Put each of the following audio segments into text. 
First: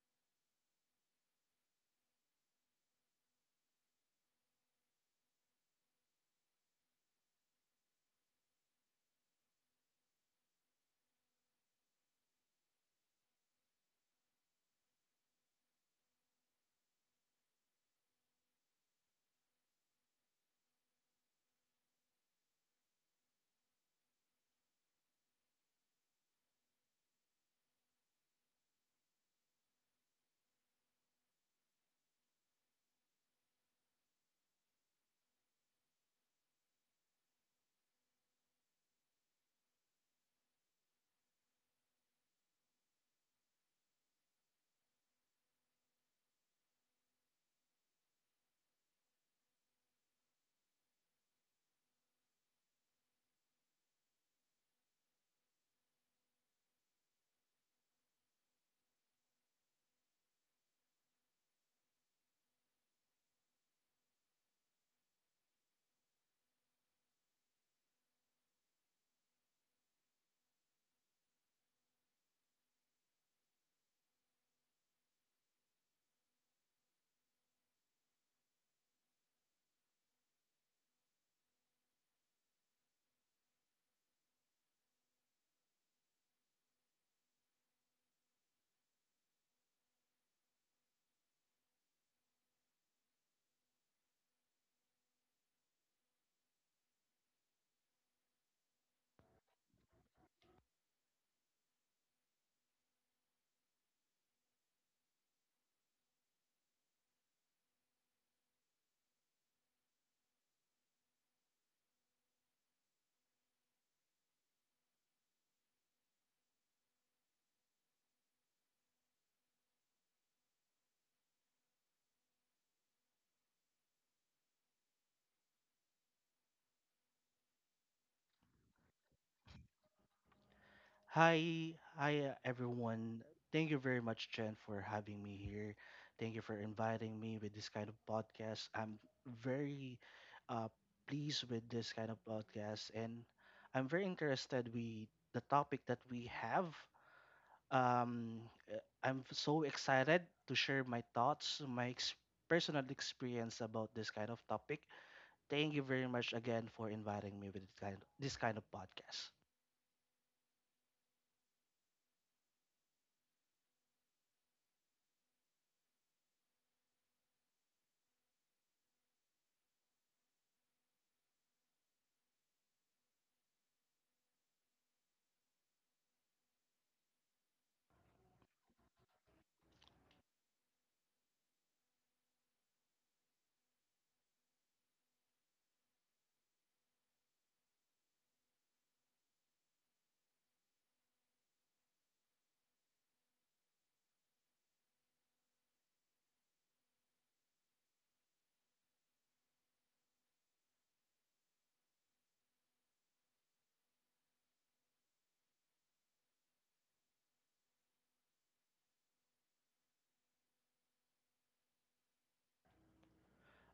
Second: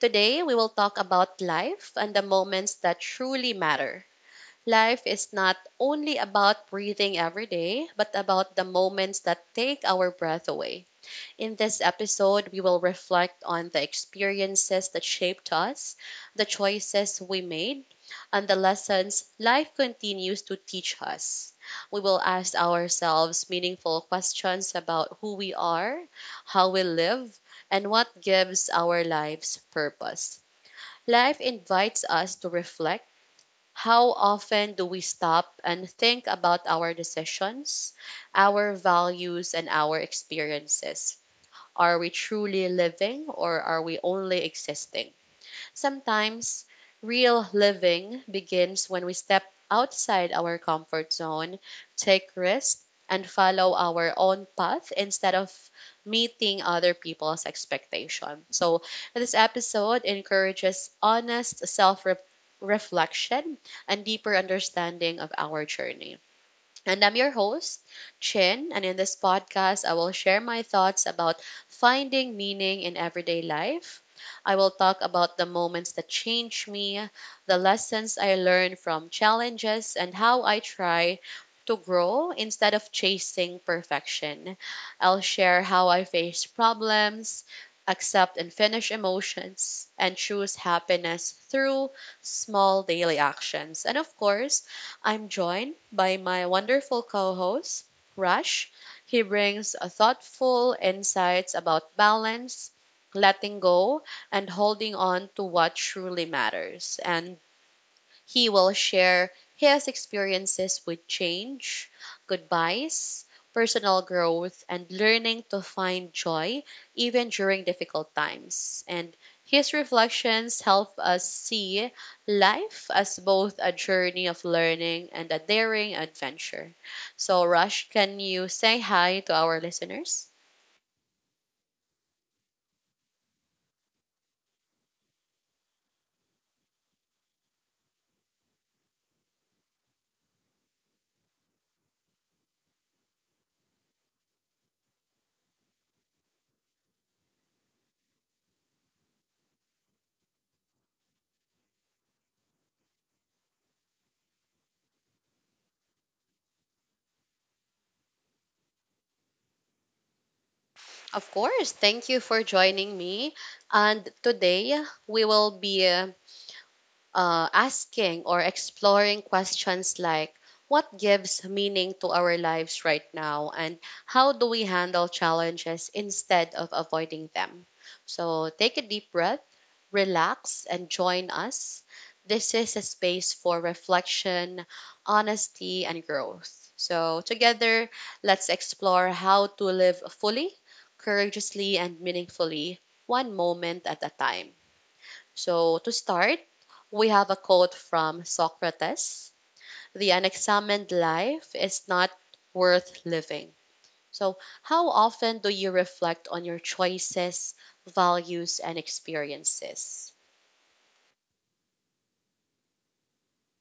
Today, we will talk about life and the moments that truly matter. Life is not only about breathing every day, but about the moments that take our breath away. In this episode, we will reflect on the experiences that shaped us, the choices we made, and the lessons life continues to teach us. We will ask ourselves meaningful questions about who we are, how we live, and what gives our lives purpose. Life invites us to reflect. How often do we stop and think about our decisions, our values, and our experiences? Are we truly living, or are we only existing? Sometimes real living begins when we step outside our comfort zone, take risks, and follow our own path instead of meeting other people's expectation. So this episode encourages honest self reflection and deeper understanding of our journey. And I'm your host, Chin. And in this podcast, I will share my thoughts about finding meaning in everyday life. I will talk about the moments that change me, the lessons I learned from challenges, and how I try to grow instead of chasing perfection. I'll share how I face problems, accept and finish emotions, and choose happiness through small daily actions. And of course, I'm joined by my wonderful co host, Rush. He brings a thoughtful insights about balance, letting go, and holding on to what truly matters. And he will share his experiences with change, goodbyes, personal growth, and learning to find joy even during difficult times. And his reflections help us see life as both a journey of learning and a daring adventure. So, Rush, can you say hi to our listeners? Hi, hi everyone. Thank you very much, Jen, for having me here. Thank you for inviting me with this kind of podcast. I'm very uh, pleased with this kind of podcast, and I'm very interested with the topic that we have. Um, I'm so excited to share my thoughts, personal experience about this kind of topic. Thank you very much again for inviting me with this kind of podcast. Of course. Thank you for joining me. And today we will be asking or exploring questions like what gives meaning to our lives right now, and how do we handle challenges instead of avoiding them. So take a deep breath, relax, and join us. This is a space for reflection, honesty, and growth. So, together, let's explore how to live fully, courageously, and meaningfully, one moment at a time. So, to start, we have a quote from Socrates. The unexamined life is not worth living. So, how often do you reflect on your choices, values, and experiences?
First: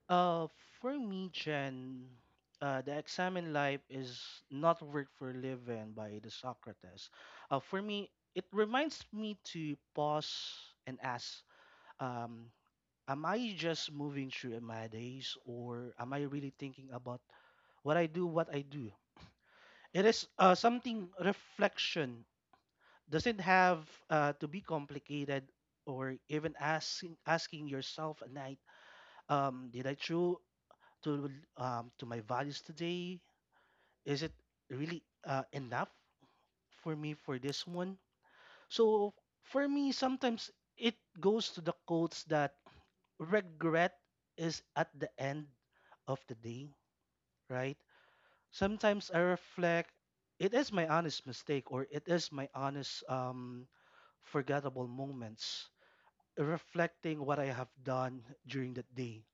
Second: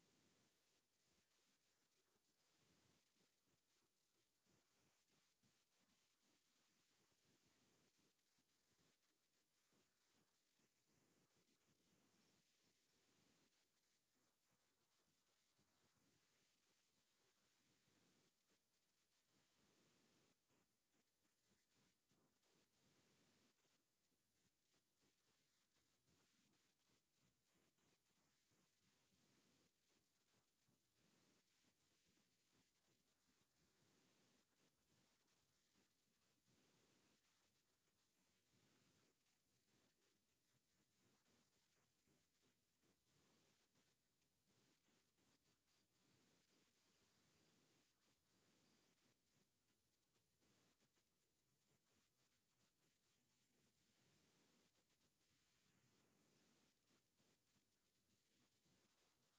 Uh, for me, Jen, the exam in life is not work for living by the Socrates. For me, it reminds me to pause and ask, um, am I just moving through my days or am I really thinking about what I do, what I do? It is something reflection. Doesn't have to be complicated or even asking yourself at night, did I true to to my values today? Is it really enough for me for this one? So for me, sometimes it goes to the quotes that regret is at the end of the day, right? Sometimes I reflect, it is my honest mistake or it is my honest forgettable moments, reflecting what I have done during that day,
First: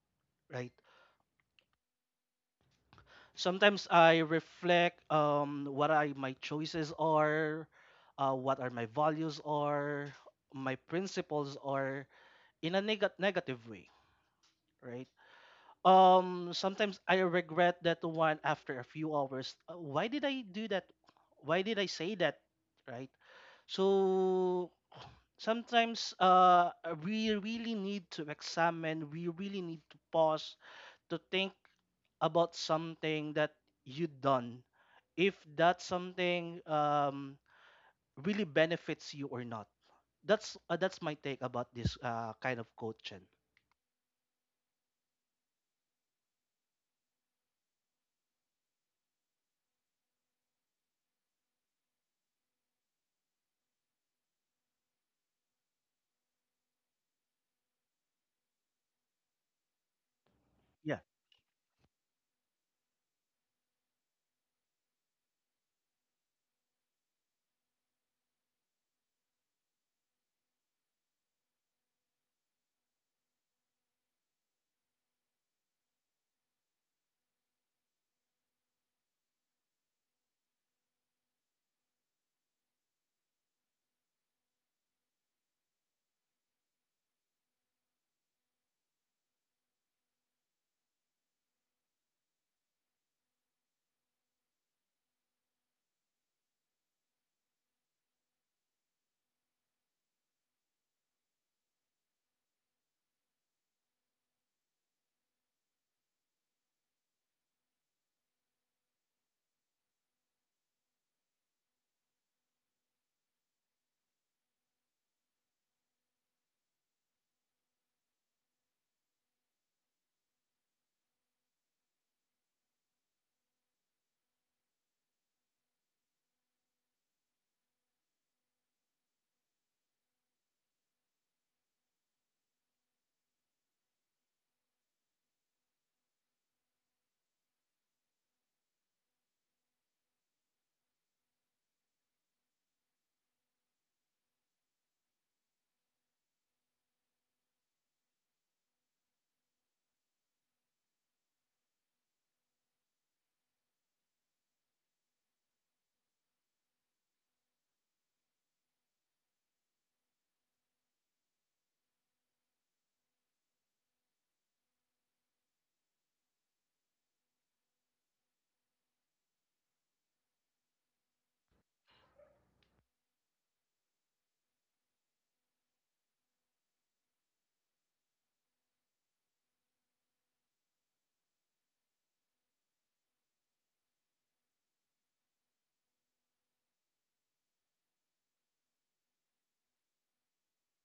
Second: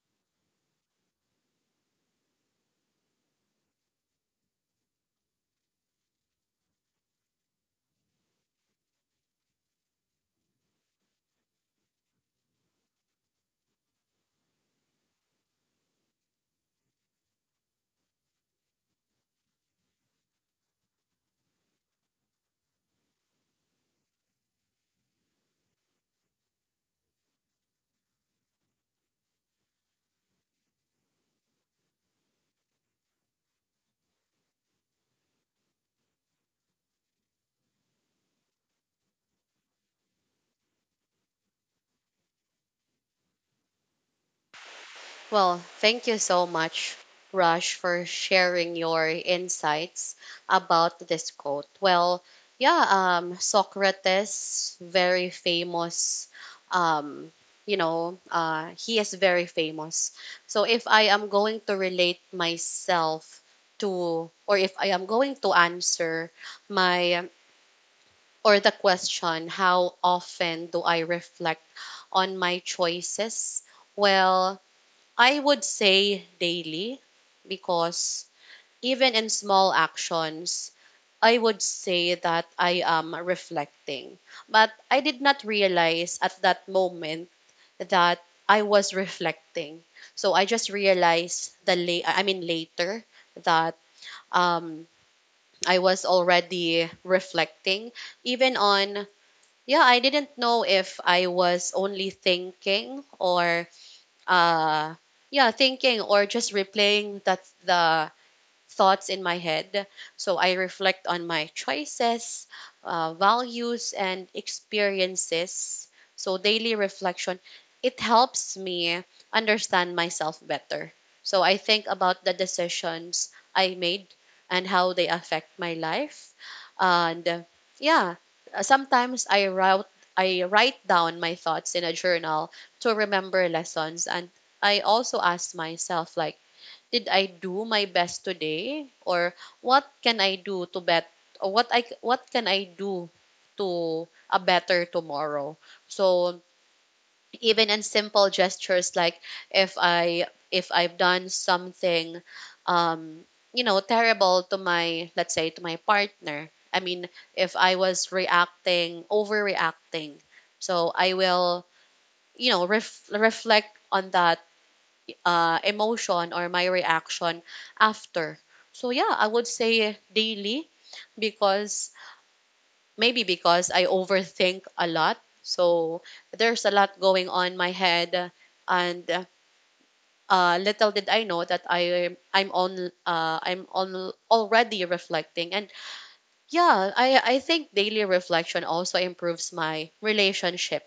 right? Sometimes I reflect what I my choices are, what are my values are, my principles are in a negative way, right? Sometimes I regret that one after a few hours. Why did I do that? Why did I say that, right? So sometimes we really need to examine, we really need to pause to think about something that you done if that something really benefits you or not. That's that's my take about this kind of coaching. Well, thank you so much, Rush, for sharing your insights about this quote. Well, yeah, Socrates, very famous. Um, he is very famous. So if Yeah. I am going to relate myself to, or if I am going to answer my or the question, how often do I reflect on my choices? Well, I would say daily, because even in small actions, I would say that I am reflecting. But I did not realize at that moment that I was reflecting. So I just realized I mean later that um I was already reflecting, even on, yeah, I didn't know if I was only thinking or uh yeah, thinking or just replaying that the thoughts in my head. So I reflect on my choices, values, and experiences. So daily reflection, it helps me understand myself better. So I think about the decisions I made and how they affect my life. And yeah, sometimes I route I write down my thoughts in a journal to remember lessons, and I also ask myself, like, did I do my best today, or what can I do to bet or what can I do to a better tomorrow. So even in simple gestures, like if I if I've done something, um you know, terrible to my, let's say, to my partner, I mean, if I was reacting overreacting, so I will, you know, reflect on that emotion or my reaction after. So yeah, I would say daily, because maybe because I overthink a lot. So there's a lot going on in my head, and little did I know that I I'm on already reflecting. And yeah, I think daily reflection also improves my relationship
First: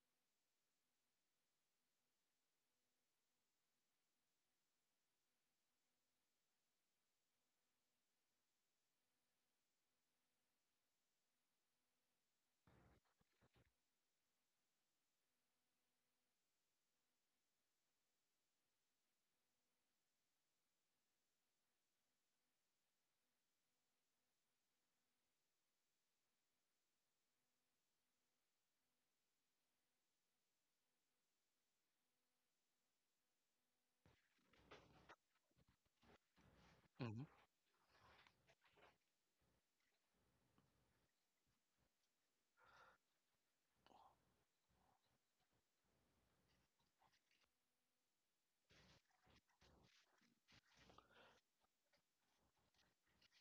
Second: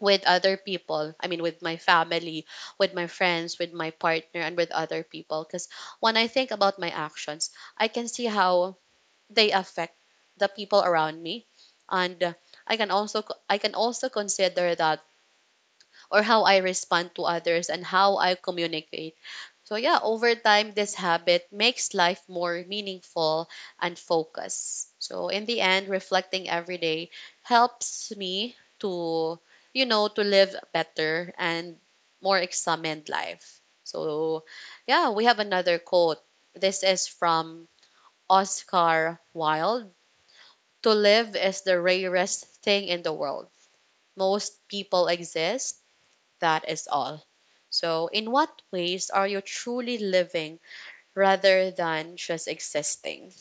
with other people. I mean, with my family, with my friends, with my partner, and with other people. Because when I think about my actions, I can see how they affect the people around me, and I can also consider that, or how I respond to others and how I communicate. So yeah, over time this habit makes life more meaningful and focused. So in the end, reflecting every day helps me to, you know, to live a better and more examined life. So yeah, we have another quote. This is Hmm. from Oscar Wilde. To live is the rarest thing in the world. Most people exist, that is all. So, in what ways are you truly living rather than just existing?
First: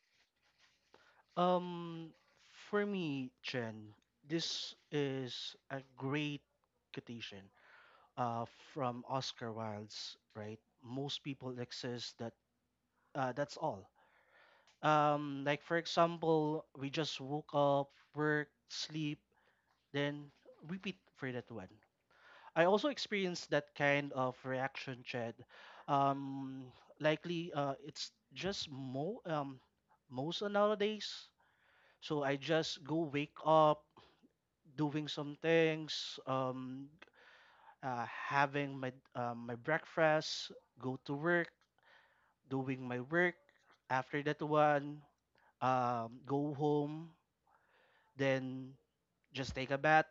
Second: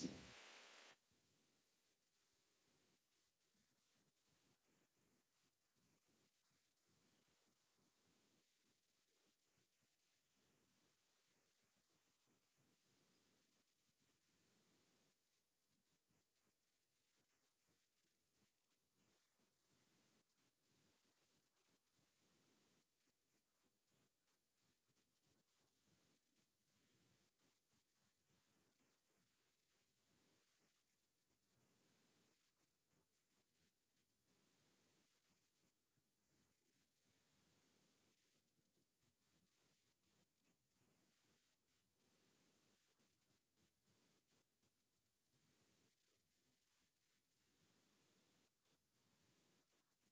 um for me, Chen, this is a great quotation uh from Oscar Wilde's, right? Most people exist, that that's all. Um, like for example, we just woke up, work, sleep, then repeat for that one. I also experienced that kind of reaction, Chad. Um, likely, it's just mo most nowadays. So I just go wake up, doing some things, having my breakfast, go to work, doing my work. After that one, go home, then just take a bath.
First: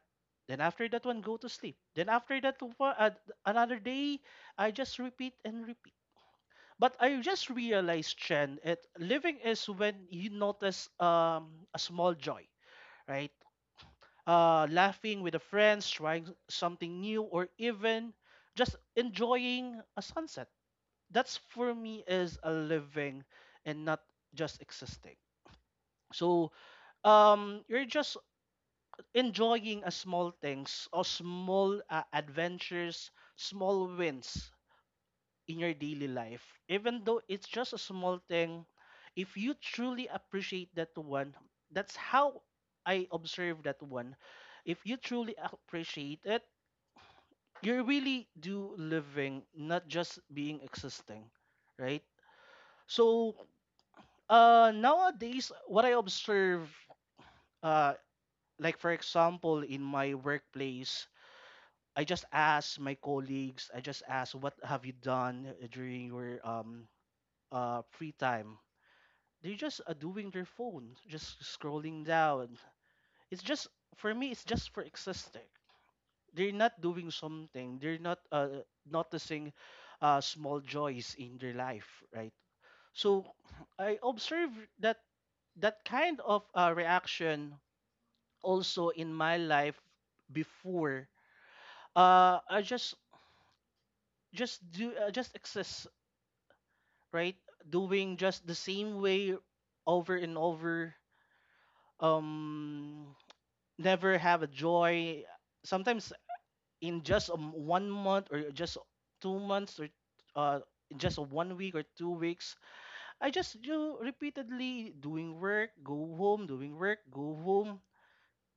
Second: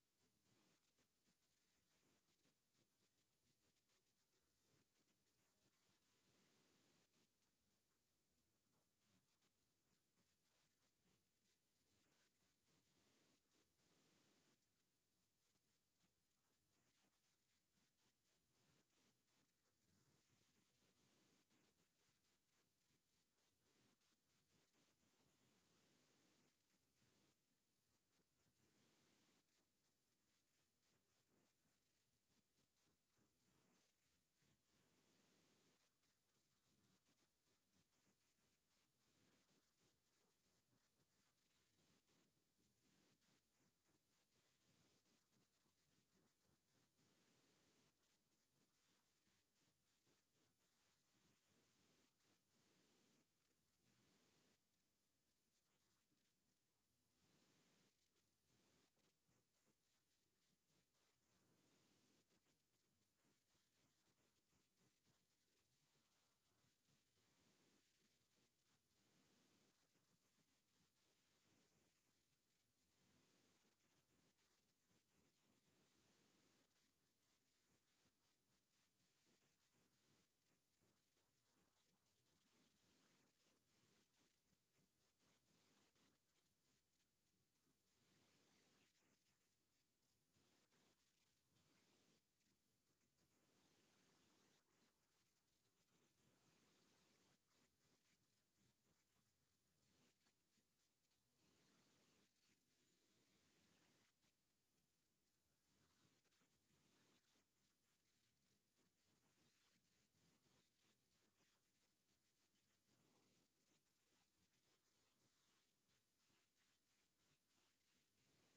Then after that one, go to sleep. Then after that, another day, I just repeat and repeat. But I just realized, Chen, it living is when you notice a small joy, right? Laughing with the friends, trying something new, or even just enjoying a sunset. That's for me is a living and not just existing. So you're just enjoying a small things or small adventures, small wins in your daily life. Even though it's just a small thing, if you truly appreciate that one, that's how I observe that one. If you truly appreciate it, you really do living, not just being existing, right? So nowadays, what I observe, uh, like for example, in my workplace, I just asked my colleagues, I just asked, what have you done during your free time? They're just doing their phone, just scrolling down. It's just, for me, it's just for existing. They're not doing something, they're not noticing small joys in their life, right? So I observe that that kind of reaction also in my life before. I just do just exist, right? Doing just the same way over and over, um, never have a joy. Sometimes in just 1 month or just 2 months or uh, in just 1 week or 2 weeks, I just do repeatedly doing work, go home, doing work, go home.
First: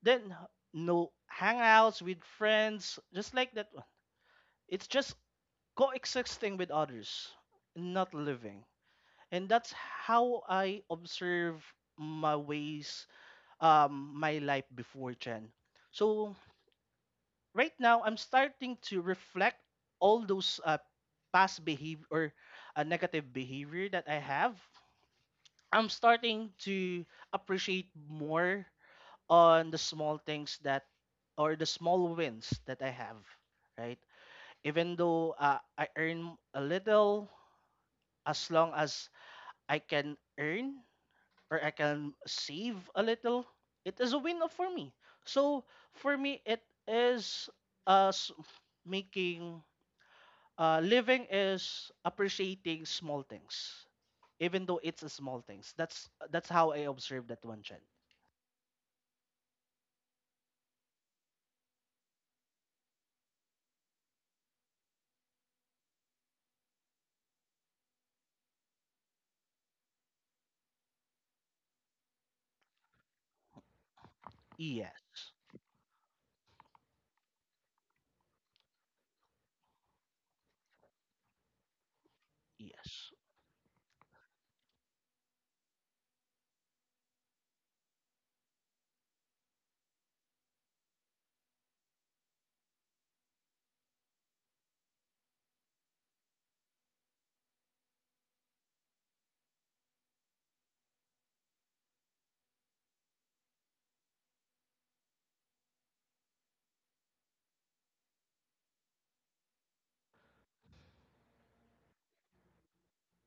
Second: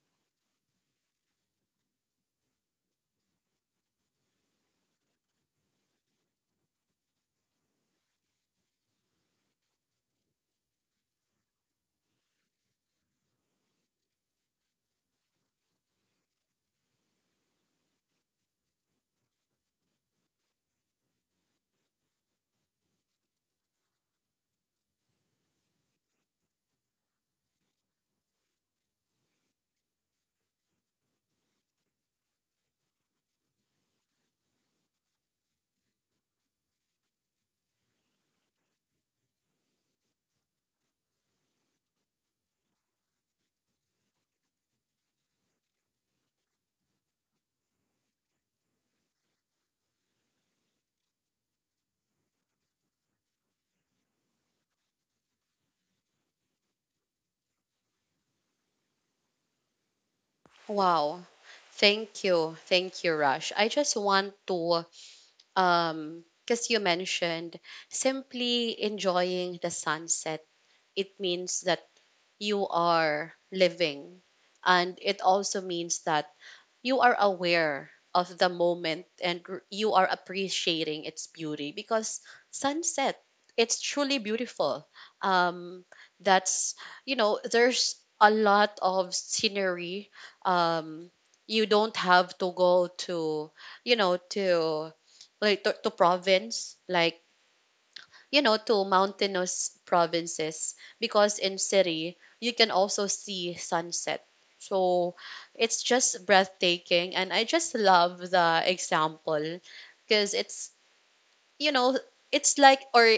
Then no hangouts with friends, just like that one. It's just coexisting with others, not living. And that's how I observe my ways, my life before, Jen. So right now, I'm starting to reflect all those past behavior or negative behavior that I have. I'm starting to appreciate more on the small things that or the small wins that I have, right? Even though I earn a little, as long as I can earn or I can save a little, it is a win up for me. So for me, it is us making living is appreciating small things, even though it's a small things. That's how I observe that one, Chen. Wow. Thank you. Thank you, Rush. I just want to, because you mentioned simply enjoying the sunset, it means that you are living. And it Yes, also means that you are aware of the moment and you are appreciating its beauty, because yes. sunset, it's truly beautiful. um that's, you know, there's a lot of scenery. um you don't have to go to, you know, to, like, to province, like, you know, to mountainous provinces, because in city you can also see sunset. So it's just breathtaking, and I just love the example, because it's, you know, it's like, or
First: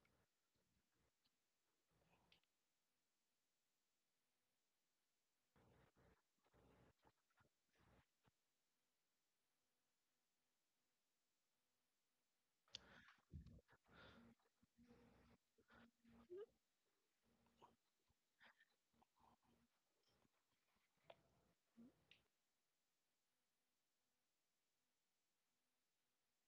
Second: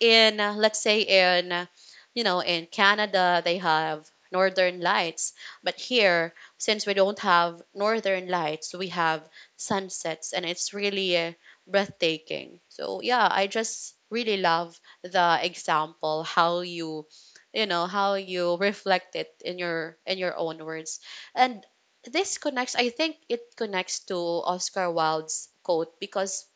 in let's say in you know, in Canada they have northern lights, but here since we don't have northern lights, we have sunsets, and it's really breathtaking. So yeah, I just really love the example, how you, you know, how you reflect it in your own words. And this connects, I think it connects to Oscar Wilde's quote, because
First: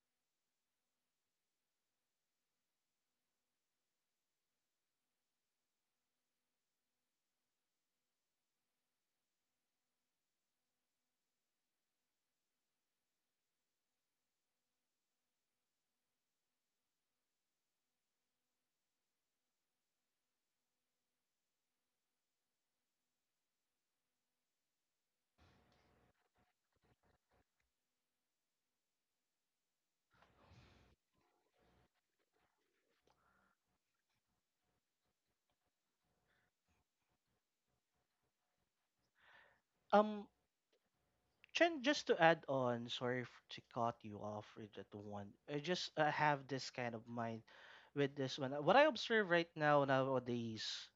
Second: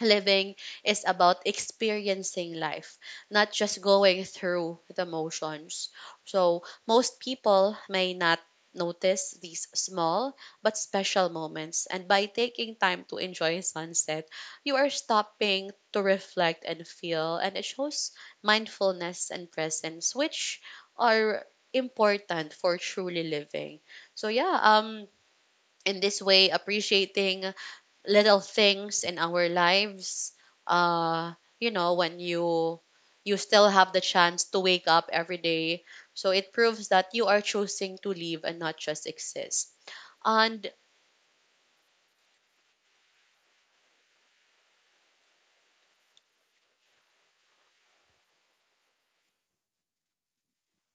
living is about experiencing life, not just going through the motions. So, most people may not notice these small but special moments. And by taking time to enjoy sunset, you are stopping to reflect and feel. And it shows mindfulness and presence, which are important for truly living. So, yeah, in this way, appreciating little things in our lives, uh you know, when you still have the chance to wake up every day, so it proves that you are choosing to live and not just exist. Um, And Chen, just to add on, sorry to cut you off with that one. I just have this kind of mind with this one. What I observe right now nowadays,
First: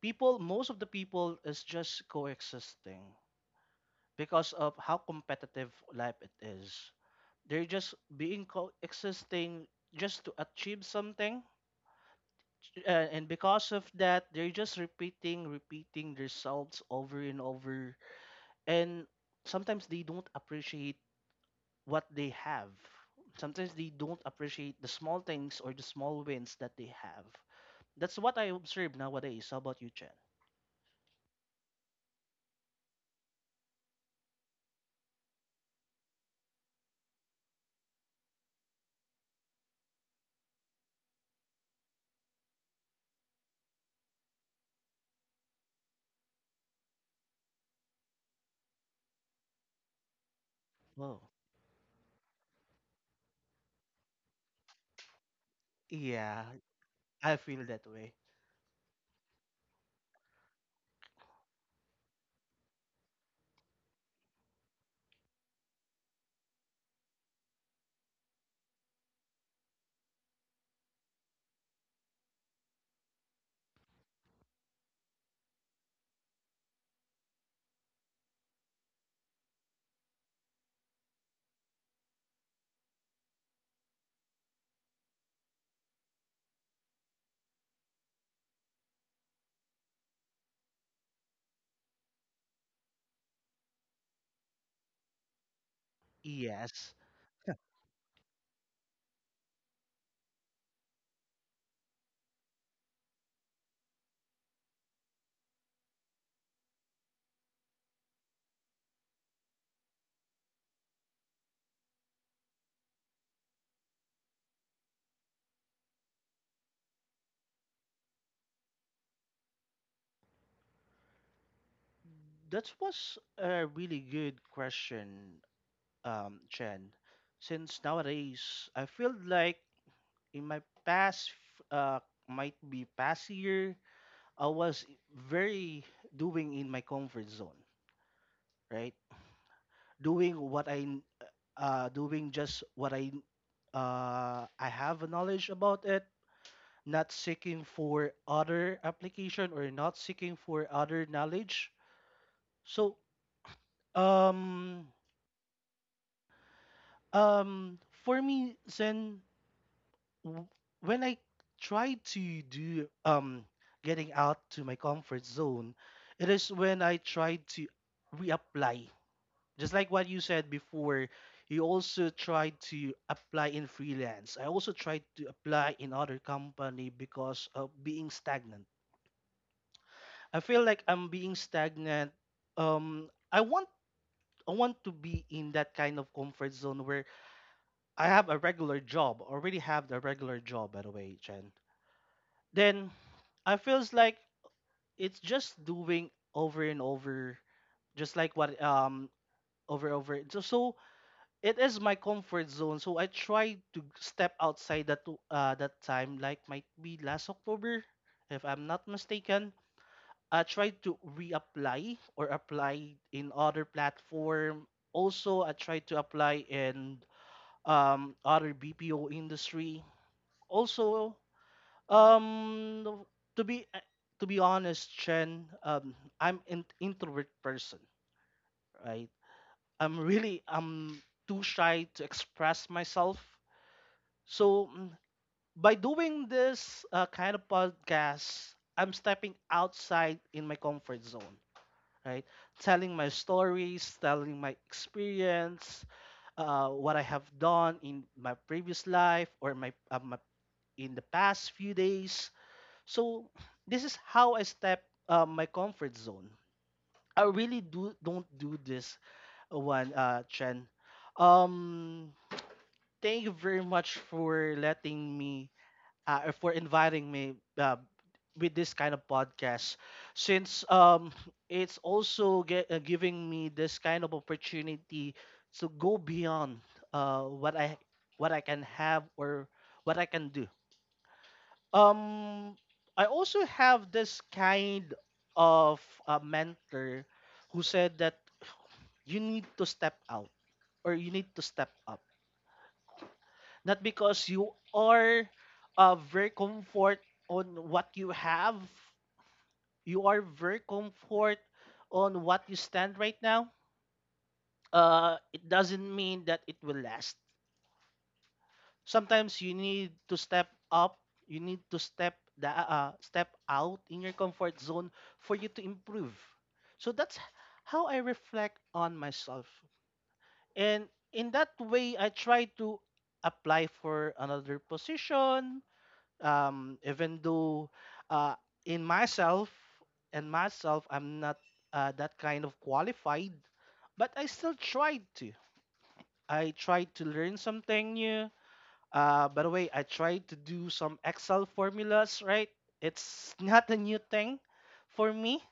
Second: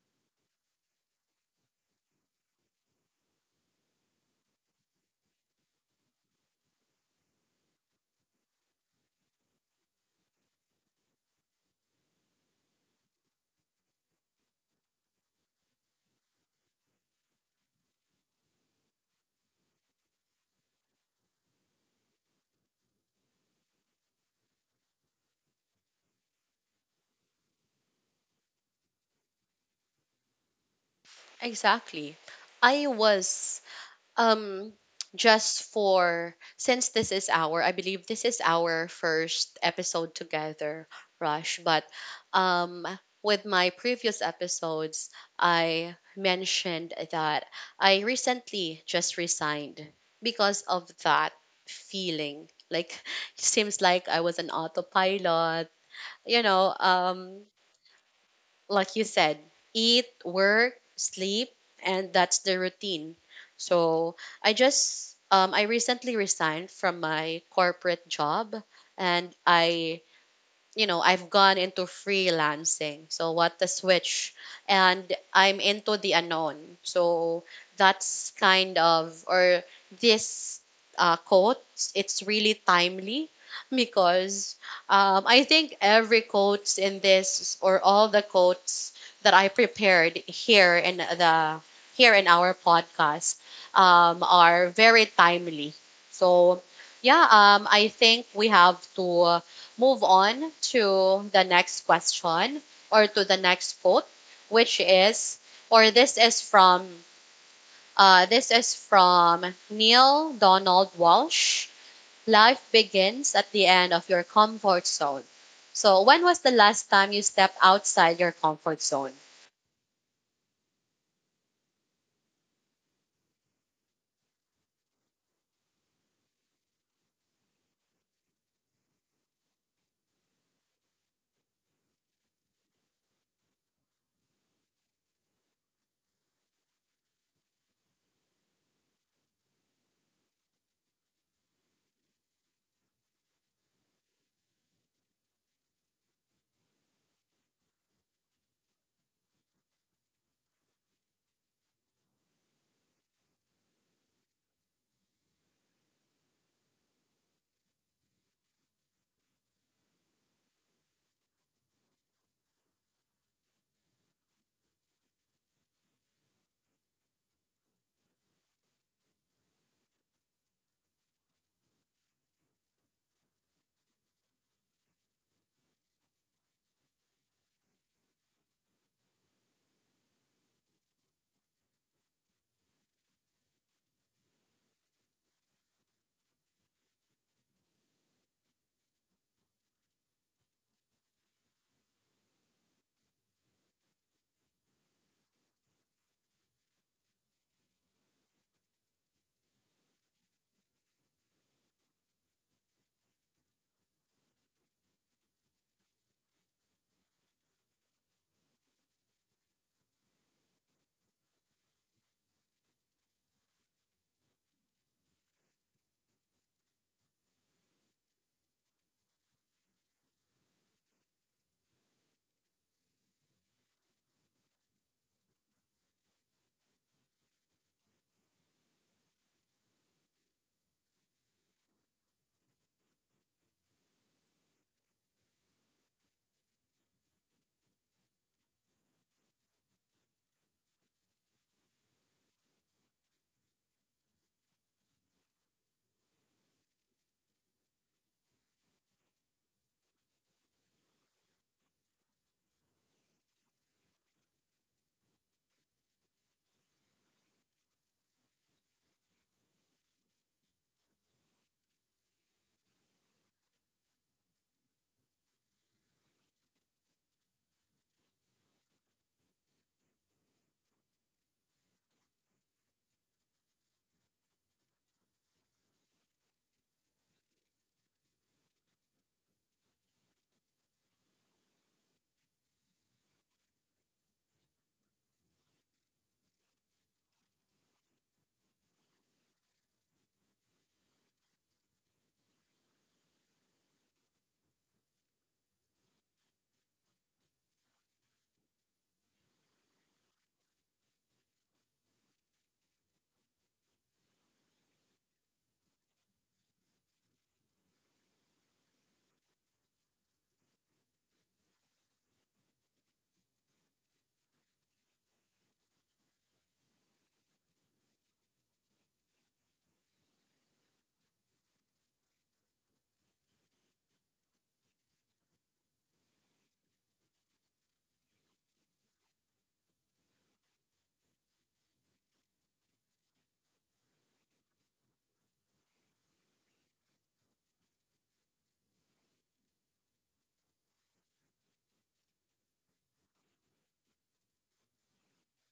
people, most of the people is just coexisting because of how competitive life it is. They're just being coexisting just to achieve something, and because of that they're just repeating themselves over and over, and sometimes they don't appreciate what they have. Sometimes they don't appreciate the small things or the small wins that they have. That's what I observe nowadays. How about you, Chen? exactly, I was, um just for, since this is our, I believe this is our first episode together, Rush, but um with my previous episodes I mentioned that I recently just resigned, because of Wow. that feeling, like it seems like I was an autopilot, you Yeah, know. I feel that way. Like you said, eat, work, sleep, and that's the routine. So I just, I recently resigned from my corporate job, and I, you know, I've gone into freelancing. So what the switch, and I'm into the unknown. So that's kind of, or this quote, it's really timely, because I think every quotes in this, or all the quotes that I prepared here in the, here in our podcast, are very timely. So Yes. yeah, I think we have to move on to the next question, or to the next quote, which is, or this is from Neil Donald Walsh. Life begins at the end of your comfort zone. So, when was the last time you stepped outside your comfort zone? That was a really good question, Chen. Since nowadays, I feel like in my past, uh, might be past year, I was very doing in my comfort zone, right? Doing doing just what I have a knowledge about it. Not seeking for other application or not seeking for other knowledge. So, um, Um, for me, Zen, w- when I try to do getting out to my comfort zone, it is when I try to reapply. Just like what you said before, you also try to apply in freelance. I also tried to apply in other company because of being stagnant. I feel like I'm being stagnant. Um, I want I want to be in that kind of comfort zone where I have a regular job, already have a regular job, by the way, Chen. Then I feels like it's just doing over and over, just like what over over. So it is my comfort zone. So I try to step outside that that time, like might be last October, if I'm not mistaken. I tried to reapply or apply in other platform. Also, I tried to apply in other BPO industry also, um to be uh, to be honest, Chen, I'm an introvert person, right? I'm really, I'm too shy to express myself. So by doing this kind of podcast, I'm stepping outside in my comfort zone, right? Telling my stories, telling my experience, what I have done in my previous life or my in the past few days. So this is how I step my comfort zone. I really do don't do this one, Chen. Um, thank you very much for letting me, or for inviting me with this kind of podcast. Since it's also giving me this kind of opportunity to go beyond uh, what I what I can have or what I can do. Um, I also have this kind of a mentor who said that you need to step out or you need to step up. Not because you are very comfort on what you have, you are very comfort on what you stand right now, it doesn't mean that it will last. Sometimes you need to step up, you need to step out in your comfort zone for you to improve. So that's how I reflect on myself, and in that way I try to apply for another position. Um, even though uh, in myself and myself I'm not that kind of qualified, but I still tried to, I tried to learn something new. Uh, by the way, I tried to do some Excel formulas, right? It's not a new thing for me.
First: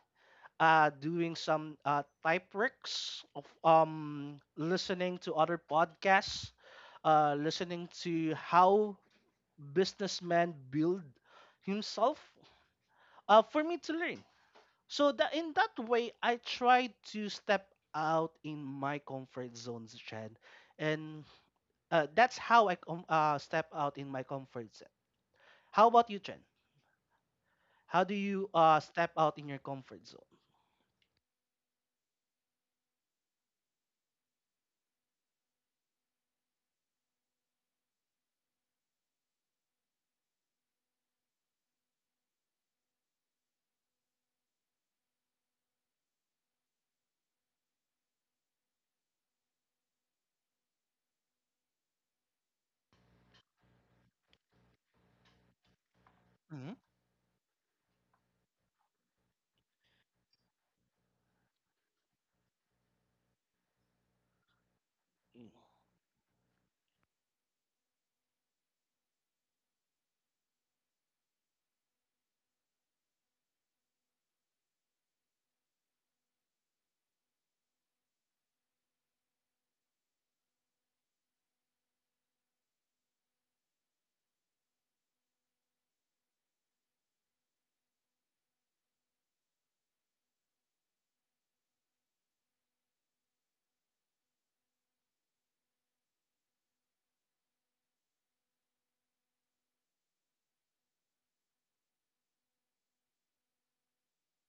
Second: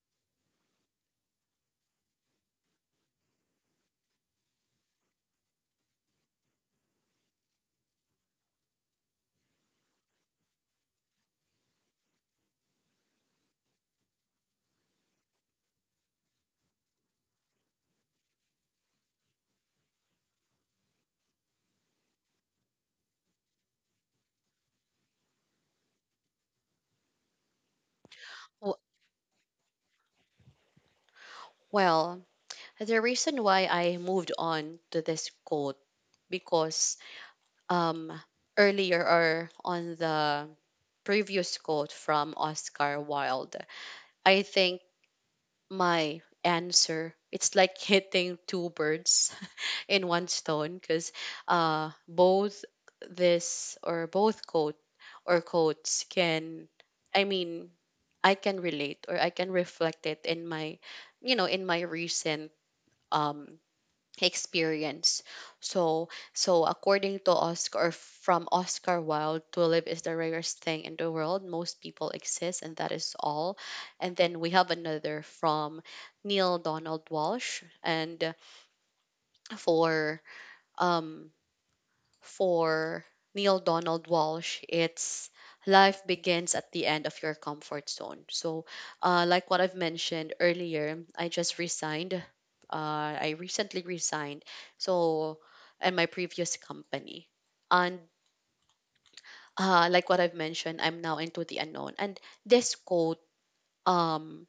Doing some type works of listening to other podcasts, listening to how businessmen build himself, for me to learn. So that in that way, I tried to step out in my comfort zones, Chad, and that's how I step out in my comfort zone. How about you, Chen? How do you W- step out in your comfort zone? Well, the reason why I moved on to this quote, because um, earlier, or on the previous quote from Oscar Wilde, I think my answer, it's like hitting two birds in one stone, because both this or quotes can Mm-hmm. I mean, I can relate or I can reflect it in my, you know, in my recent um experience. So, so according to Oscar, or from Oscar Wilde, to live is the rarest thing in the world. Most people exist, and that is all. And then we have another from Neil Donald Walsh, and for um for Neil Donald Walsh, it's life begins at the end of your comfort zone. So, like what I've mentioned earlier, I just resigned. I recently resigned. So, in my previous company, and like what I've mentioned, I'm now into the unknown. And this quote, um,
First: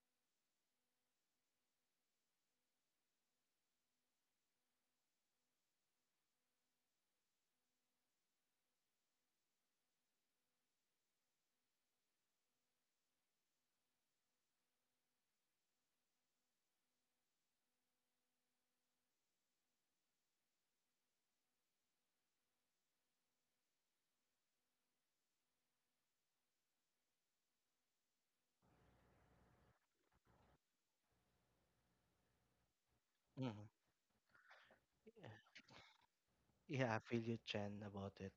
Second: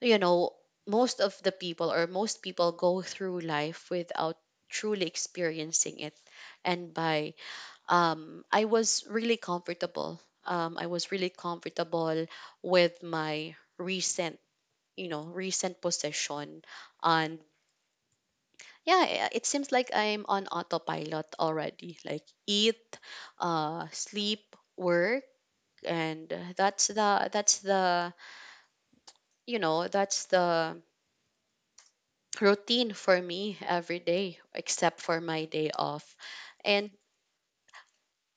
you know, most of the people, or most people, go through life without truly experiencing it, and by I was really comfortable. I was really comfortable with my recent, you know, recent position. And yeah, it seems like I'm on autopilot already. Like eat, sleep, work, and that's the you know, that's the routine for me Mm-hmm. every day except for my day off. And Yeah, I feel you, Chen, about it.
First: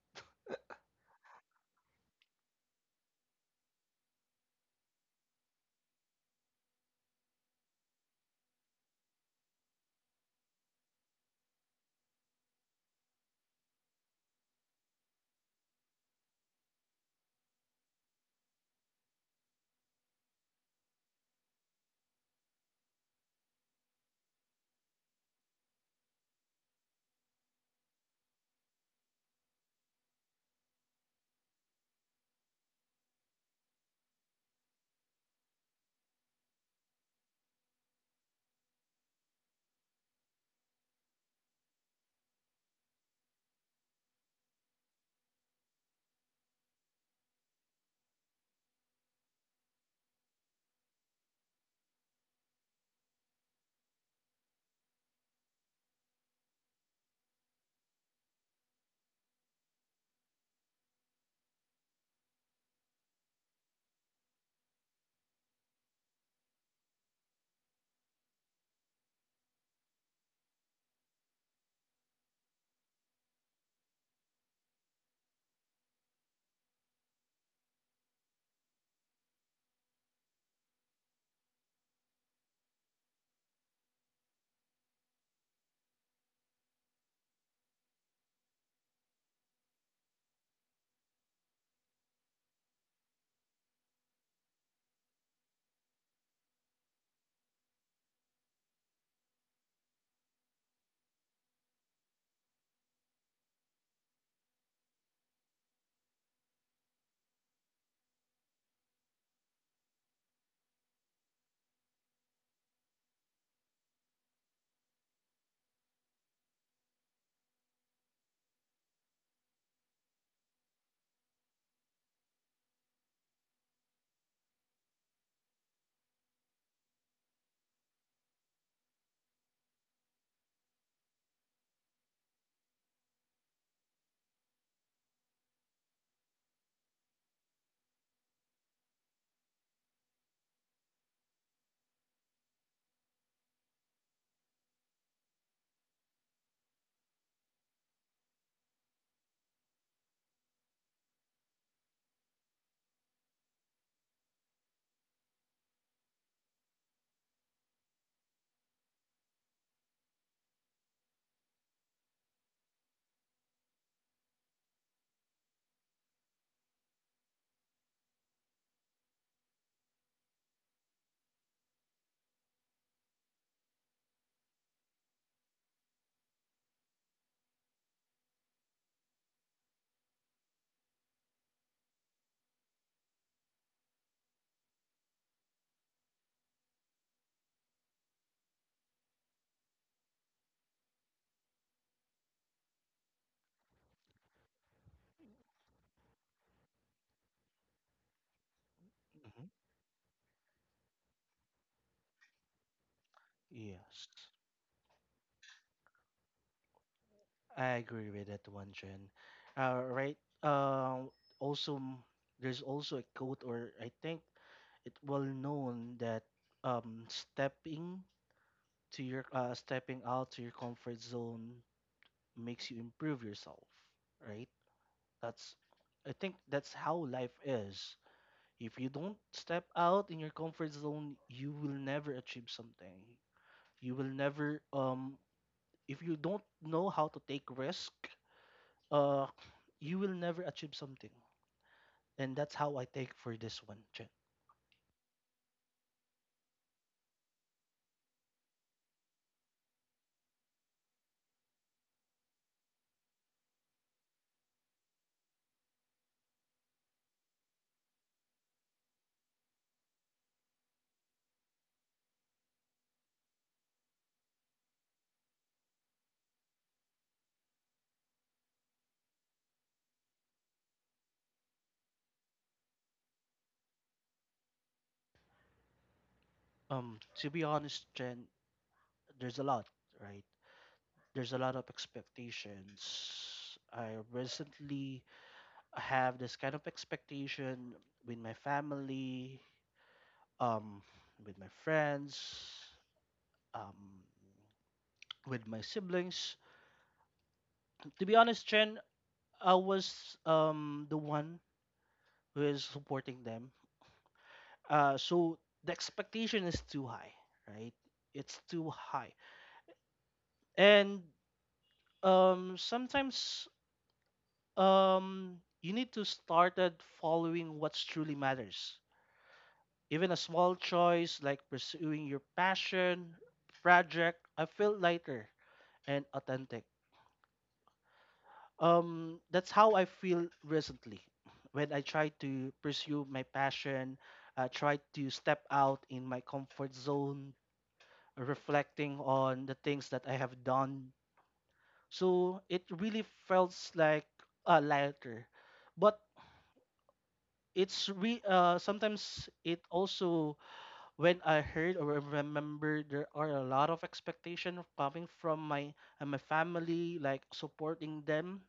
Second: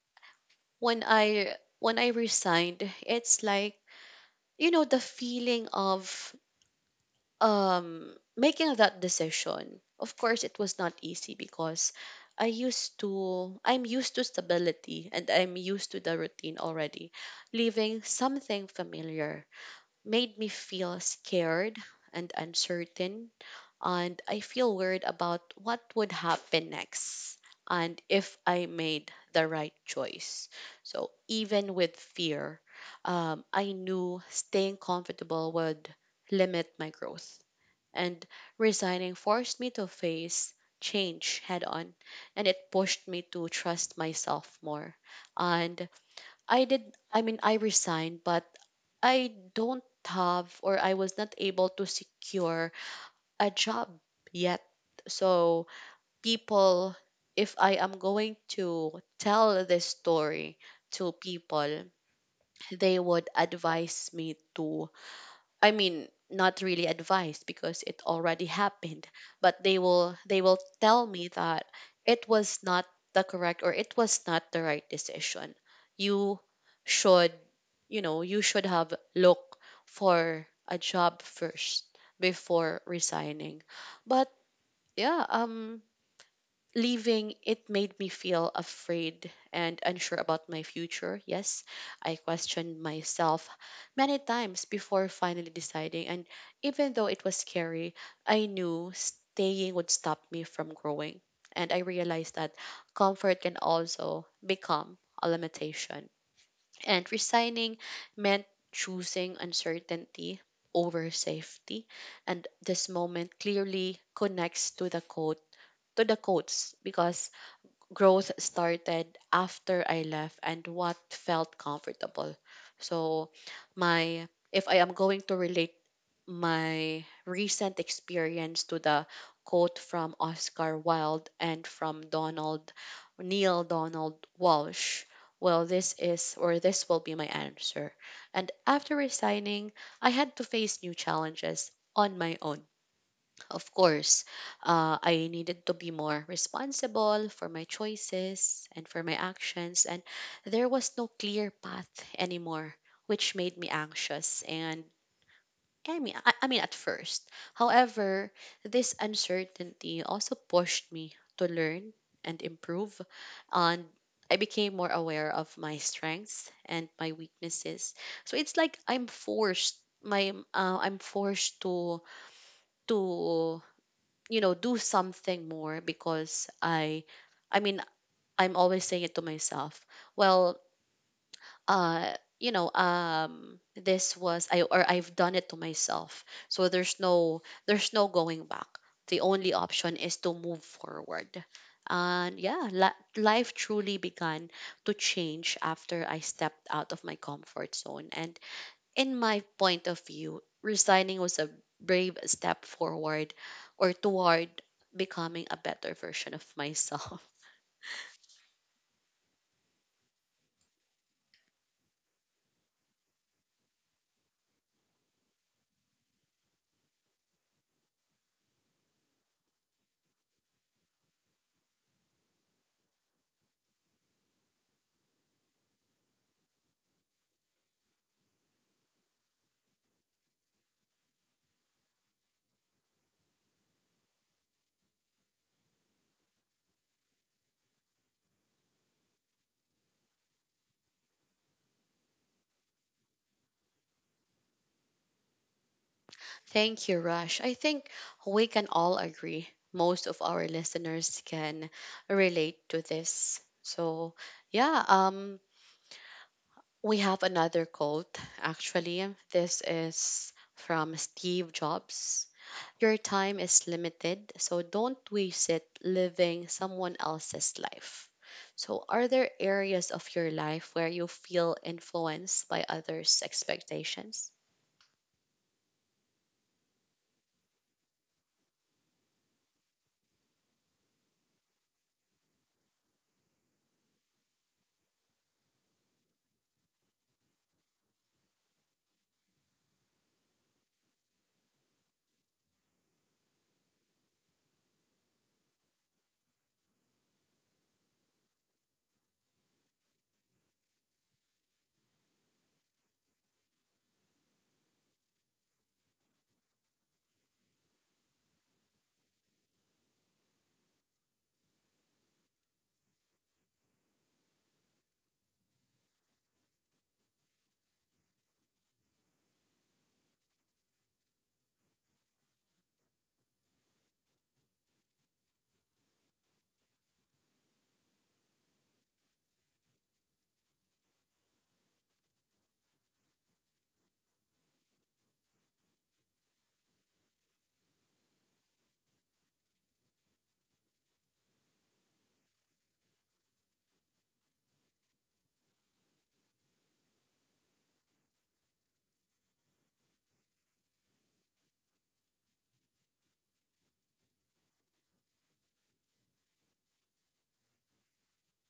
when I when I resigned, it's like you know the feeling of making that decision. Of course it was not easy because I'm used to stability and I'm used to the routine already. Leaving something familiar made me feel scared and uncertain, and I feel worried about what would happen next and if I made the right choice. So even with fear, I knew staying comfortable would limit my growth, and resigning forced me to face change head on, and it pushed me to trust myself more. And i did I mean I resigned, but I don't have, or I was not able to secure a job yet. So, people, if I am going to tell this story to people, they would advise me to, I mean, not really advise because it already happened, but they will tell me that it was not the correct, or it was not the right decision. You should, you know, you should have looked for a job first before resigning. But yeah, leaving it made me feel afraid and unsure about my future. Yes, I questioned myself many times before finally deciding. And even though it was scary, I knew staying would stop me from growing. And I realized that comfort can also become a limitation. And resigning meant choosing uncertainty over safety. And this moment clearly connects to the quote, to the coats, because growth started after I left and what felt comfortable. So my if I am going to relate my recent experience to the quote from Oscar Wilde and from Donald Neil Donald Walsh, well this is, or this will be my answer. And after resigning, I had to face new challenges on my own. Of course, I needed to be more responsible for my choices and for my actions, and there was no clear path anymore, which made me anxious. And at first, however, this uncertainty also pushed me to learn and improve, and I became more aware of my strengths and my weaknesses. So it's like I'm forced. My I'm forced to to you know do something more because I mean I'm always saying it to myself, well, uh you know, this was I, or I've done it to myself, so there's no going back. The only option is to move forward. And yeah, life truly began to change after I stepped out of my comfort zone. And in my Hmm. point of view, resigning was a brave step forward, or Yes, toward becoming a better version of myself. I agree with that one, Chen. Right. Uh, also, there's also a quote, or I think it well known that um, stepping stepping out to your comfort zone makes you improve yourself. Right. That's, I think that's how life is. If you don't step out in your comfort zone, you will never achieve something. You will never if you don't know how to take risk, uh you will never achieve something. And that's how I take for this one, Chen. Thank you, Rush. I think we can all agree. Most of our listeners can relate to this. So, yeah, we have another quote actually. This is from Steve Jobs. Your time is limited, so don't waste it living someone else's life. So, are there areas of your life where you feel influenced by others' expectations? Um, to be honest, Chen, there's a lot, right? There's a lot of expectations. I recently have this kind of expectation with my family, um with my friends, um with my siblings. To be honest, Chen, I was the one who is supporting them. So the expectation is too high, right? It's too high, and sometimes you need to start at following what truly matters. Even a small choice like pursuing your passion project, I feel lighter and authentic. That's how I feel recently when I try to pursue my passion, try to step out in my comfort zone, reflecting on the things that I have done. So it really felt like lighter, but it's re sometimes it also when I heard or remember there are a lot of expectation coming from my and my family, like supporting them,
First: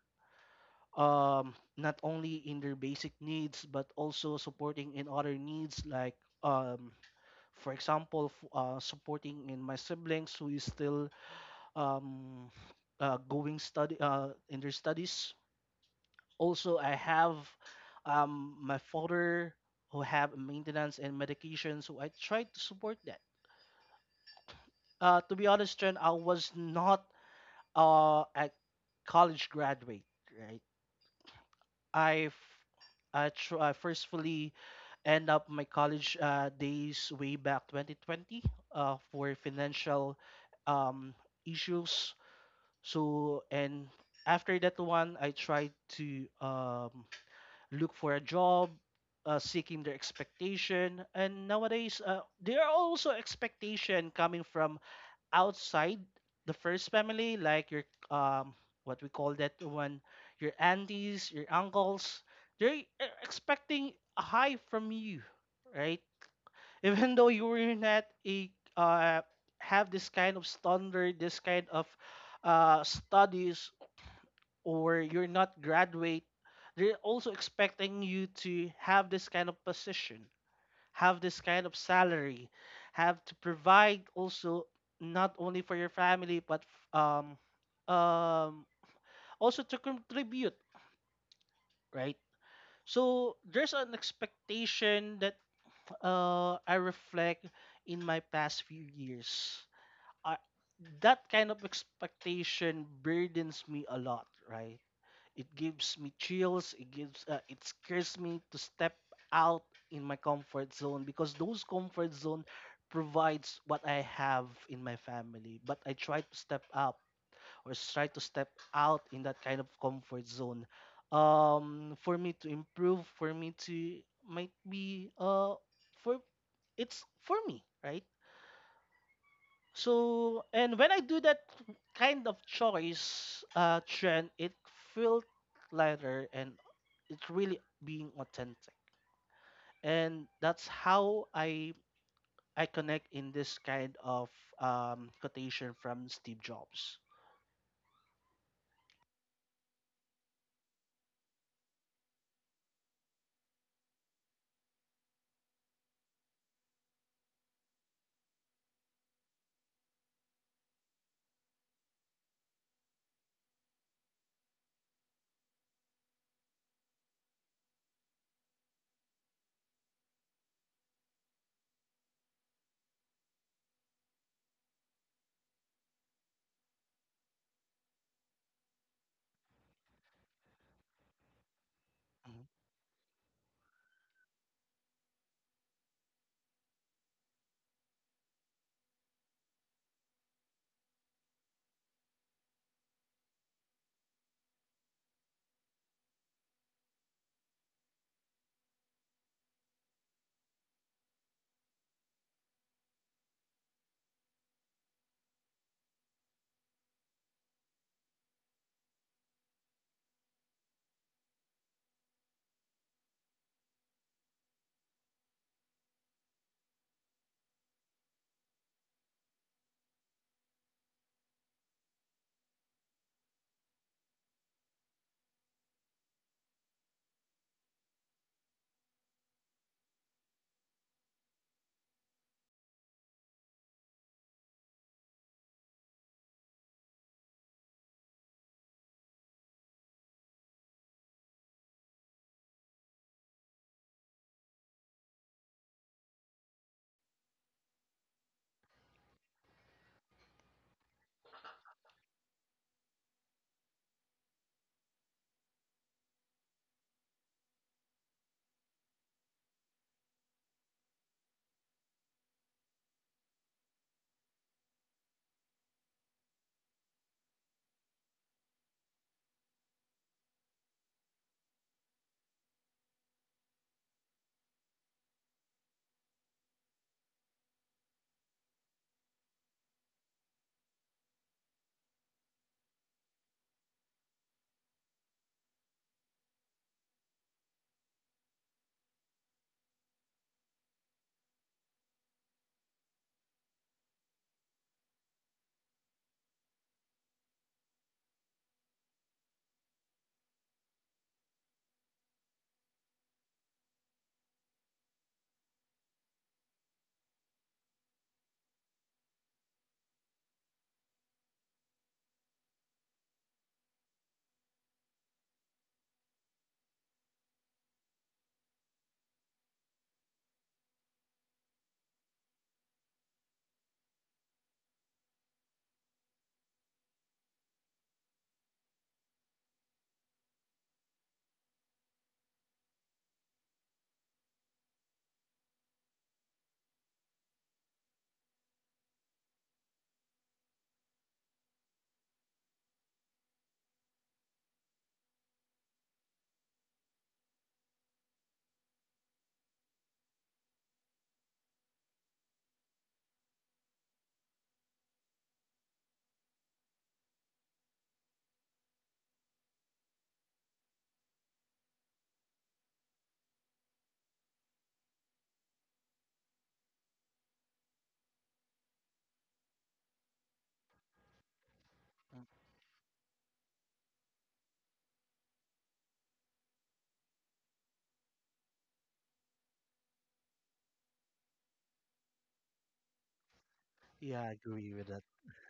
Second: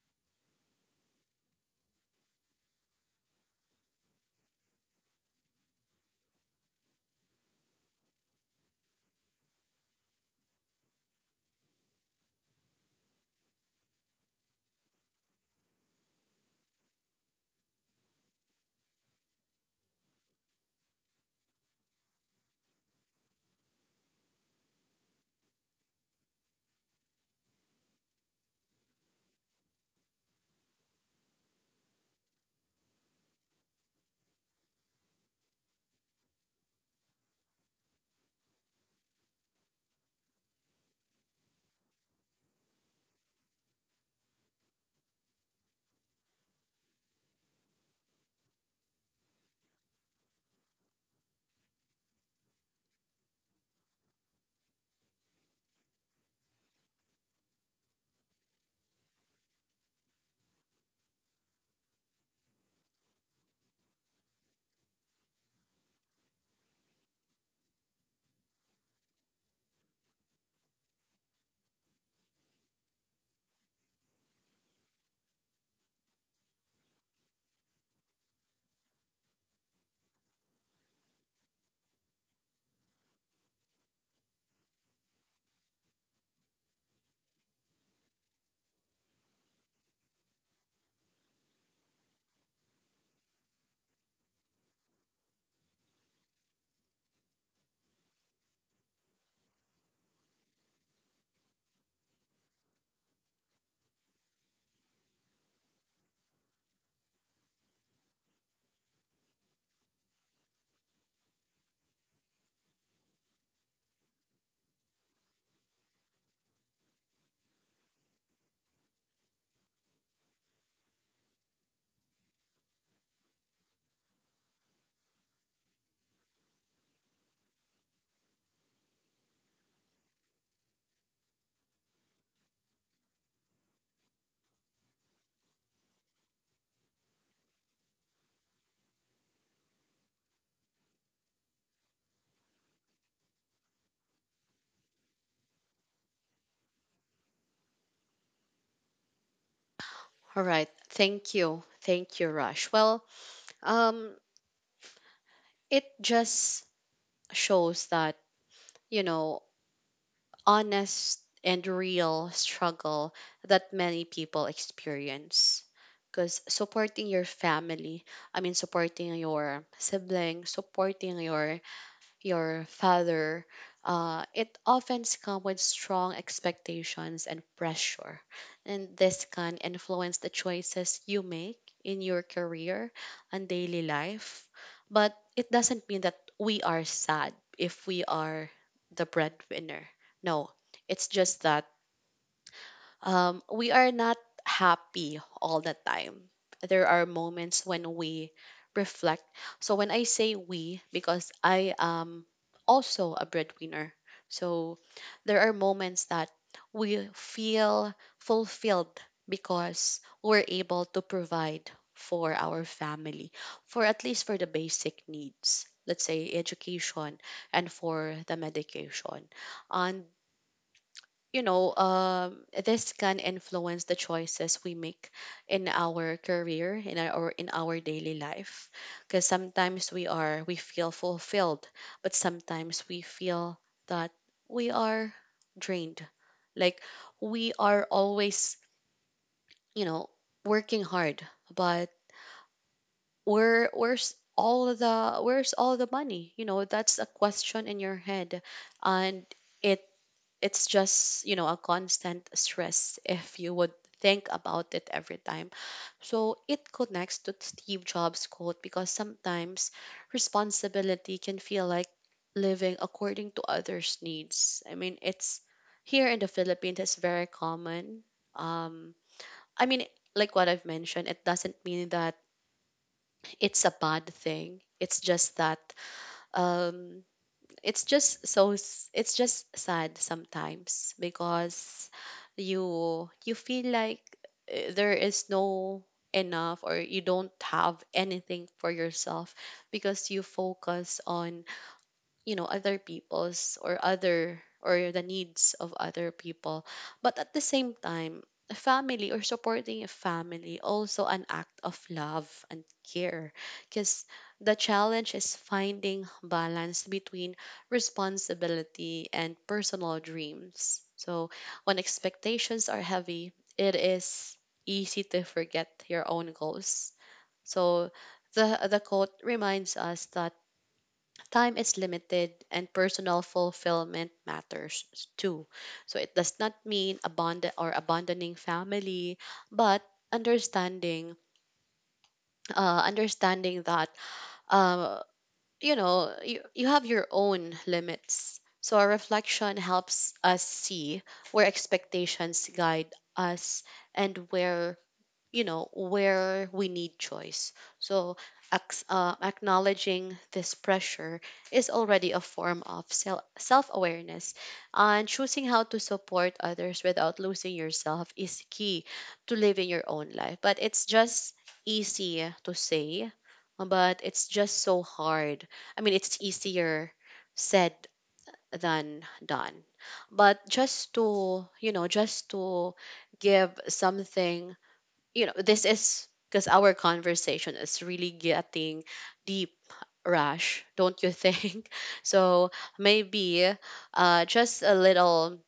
not only in their basic needs but also supporting in other needs like, um, for example, supporting in my siblings who is still, um, going study in their studies. Also I have, my father who have maintenance and medication, so I try to support that. To be honest, Chen, I was not a college graduate, right? I f- I, tr- I firstly end up my college days way back 2020, for financial um, issues. So, and after that one, I tried to, look for a job, seeking their expectation. And nowadays, there are also expectation coming from outside the first family, like your, um what we call that one, your aunties, your uncles, they're expecting a high from you, right? Even though you were not a, uh have this kind of standard, this kind of studies, or you're not graduate, they're also expecting you to have this kind of position, have this kind of salary, have to provide also not only for your family but, um um also to contribute, right? So there's an expectation that, I reflect in my past few years. I, that kind of expectation burdens me a lot, right? It gives me chills. It scares me to step out in my comfort zone because those comfort zone provides what I have in my family. But I try to step up, or try to step out in that kind of comfort zone. For me to improve, for me to might be for it's for me, right? So, and when I do that kind of choice, trend, it felt lighter and it's really being authentic. And that's how I connect in this kind of, quotation from Steve Jobs. All right. Thank you. Thank you, Rush. Well, um, it just shows that, you know, honest and real struggle that many people experience. Because supporting your family, I mean, supporting your sibling, supporting your father, it often comes with strong expectations and pressure. And this can influence the choices you make in your Mhm. career and daily life. But it doesn't mean that we are sad if we are the breadwinner. No, it's just that we are not happy all the time. There are moments when we reflect. So when I say we, because I am also a breadwinner, so there are moments that we feel fulfilled because we're able to provide for our family, for at least for the basic needs. Let's say education and for the medication. And you know, this can influence the choices we make in our career, in our, or in our daily life. Because sometimes we feel fulfilled, but sometimes we feel that we are drained. Like we are always, you know, working hard, but where's all the money? You know, that's a question in your head, and it it's just you know a constant stress if you would think about it every time. So it connects to Steve Jobs quote because sometimes responsibility can feel like living according to others needs. I mean, it's here in the Philippines, it's very common. um I mean, like what I've mentioned, it doesn't mean that it's a bad thing. It's just that, um it's just it's just sad sometimes because you feel like, there is no enough, or you don't have anything for yourself because you focus on, you know, other people's, or other, or the needs of other people. But at the same time, a family or supporting a family also an act of love and care. Because the challenge is finding balance between responsibility and personal dreams. So when expectations are heavy, it is easy to forget your own goals. So the quote reminds us that time is limited and personal fulfillment matters too. So it does not mean abandon, or abandoning family, but understanding, understanding that, uh you know, you have your own limits. So our reflection helps us see where expectations guide us and where, you know, where we need choice. So, acknowledging this pressure is already a form of self awareness. And choosing how to support others without losing yourself is key to living your own life. But it's just easy to say, but it's just so hard. I mean, it's easier said than done. But just to, you know, just to give something, you know, this is because our conversation is really getting deep, Rush, don't you think? So maybe Yeah, I just agree a with that. little,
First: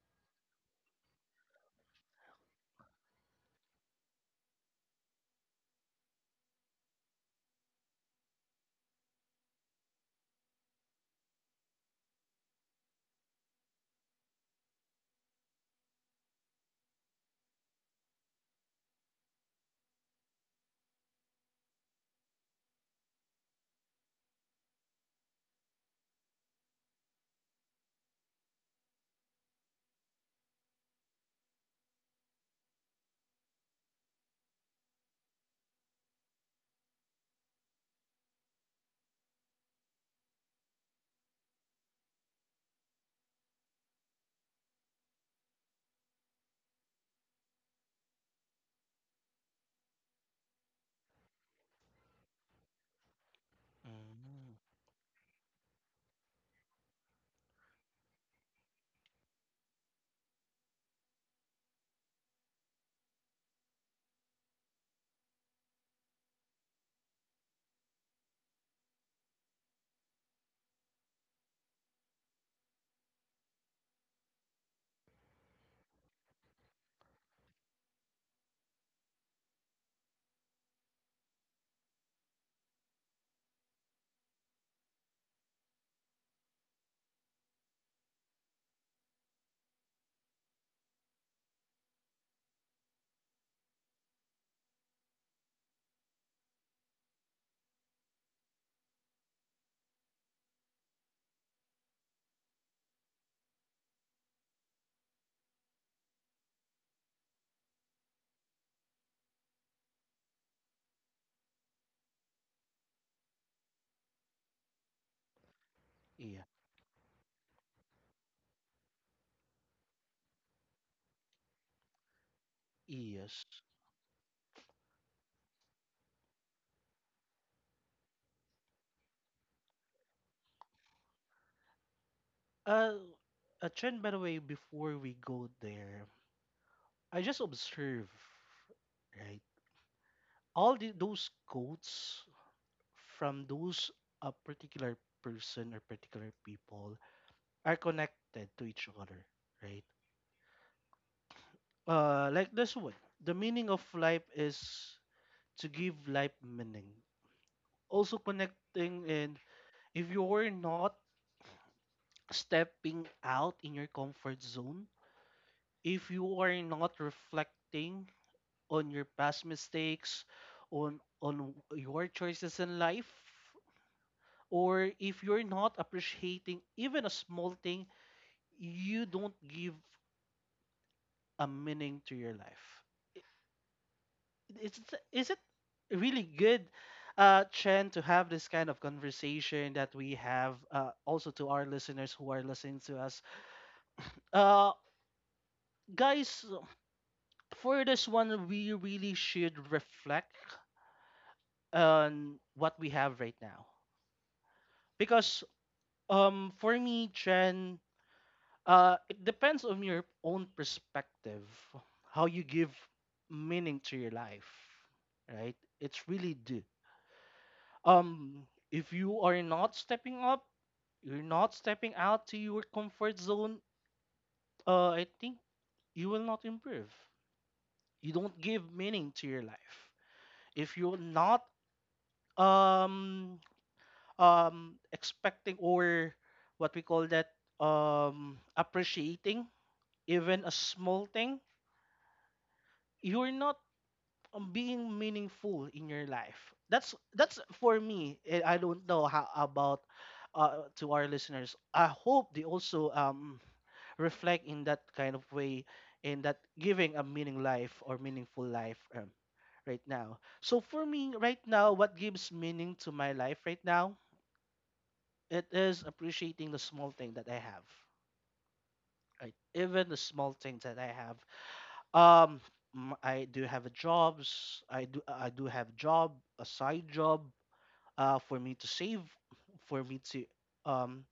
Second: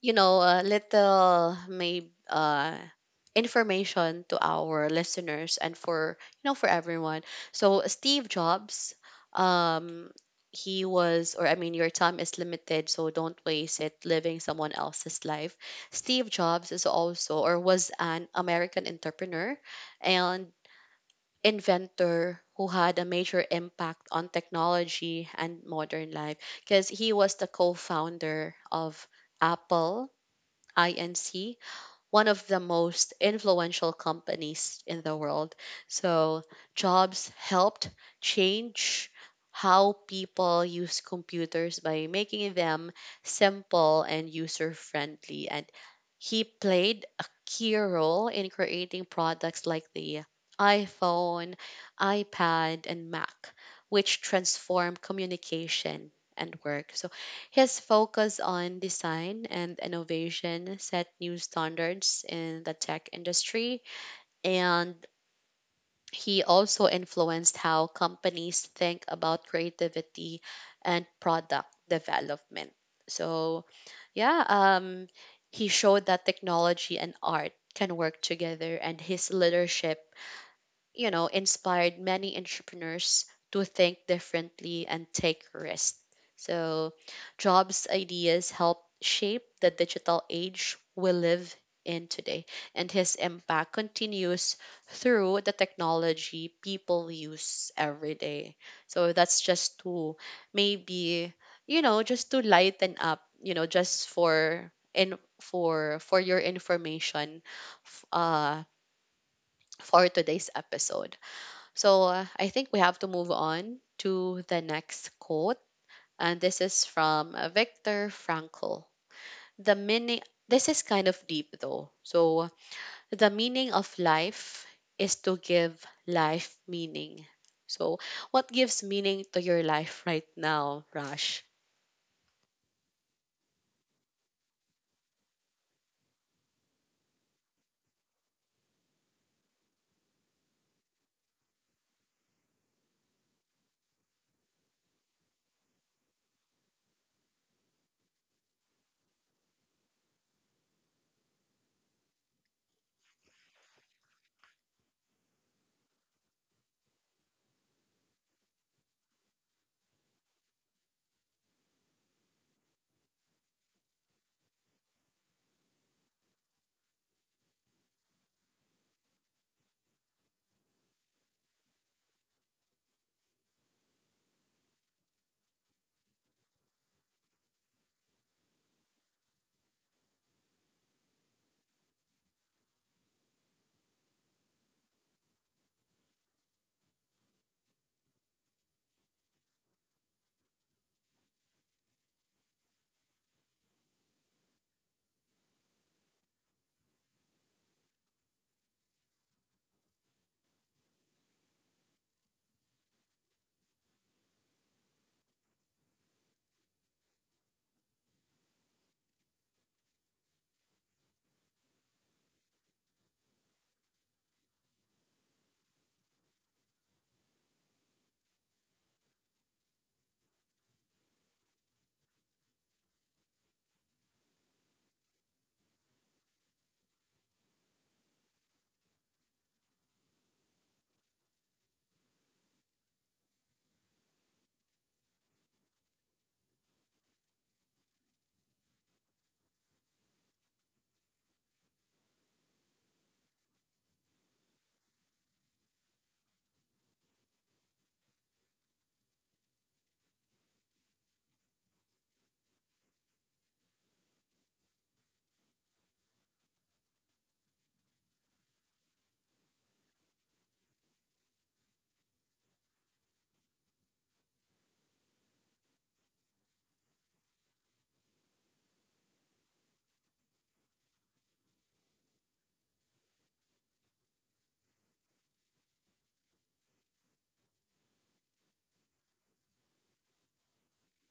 you know, a little maybe information to our listeners and for you know for everyone. So Steve Jobs, um, he was, or I mean, your time is limited, so don't waste it living someone else's life. Steve Jobs is also, or was an American entrepreneur and inventor who had a major impact on technology and modern life because he was the co-founder of Apple Inc., one of the most influential companies in the world. So, jobs helped change how people use computers by making them simple and user friendly. And he played a key role in creating products like the iPhone, iPad, and Mac, which Mm, transformed communication and work. So, his focus on design and innovation set new standards in the tech industry, and he also influenced how companies think about creativity and product development. So, yeah, he showed that technology and art can work together, and his leadership, you know, inspired many entrepreneurs to think differently and take risks. So, Jobs' ideas helped shape the digital age we live in today, and his impact continues through the technology people use every day. So, that's just to maybe, you know, just to lighten up, you know, just for your information f- uh for today's episode. So I think we have to move on to the next quote. And yeah. this is from Viktor Frankl. The meaning, this is kind of deep though. So the Yes. meaning of life is to give life meaning. So what gives meaning to your life right now, Rush? Uh, a trend, by the way, before we go there, I just observe, right? Those quotes from those a particular person or particular people are connected to each other, right? Like this one, the meaning of life is to give life meaning. Also connecting, and if you are not stepping out in your comfort zone, if you are not reflecting on your past mistakes, on your choices in life, or if you're not appreciating even a small thing, you don't give a meaning to your life. Is it really good, Chen, to have this kind of conversation that we have, also to our listeners who are listening to us? Uh, Guys, for this one, we really should reflect on what we have right now. Because, for me, Chen, it depends on your own perspective, how you give meaning to your life, right? It's really do. If you are not stepping up, you're not stepping out to your comfort zone. I think you will not improve. You don't give meaning to your life if you're not, um expecting or what we call that, appreciating even a small thing, you're not, being meaningful in your life. That's for me. I don't know how about, to our listeners. I hope they also, reflect in that kind of way, in that giving a meaning life or meaningful life, right now. So for me, right now, what gives meaning to my life right now? It is appreciating the small thing that I have. Right, even the small things that I have. Um, I do have a jobs. I do have job, a side job, for me to save, for me to um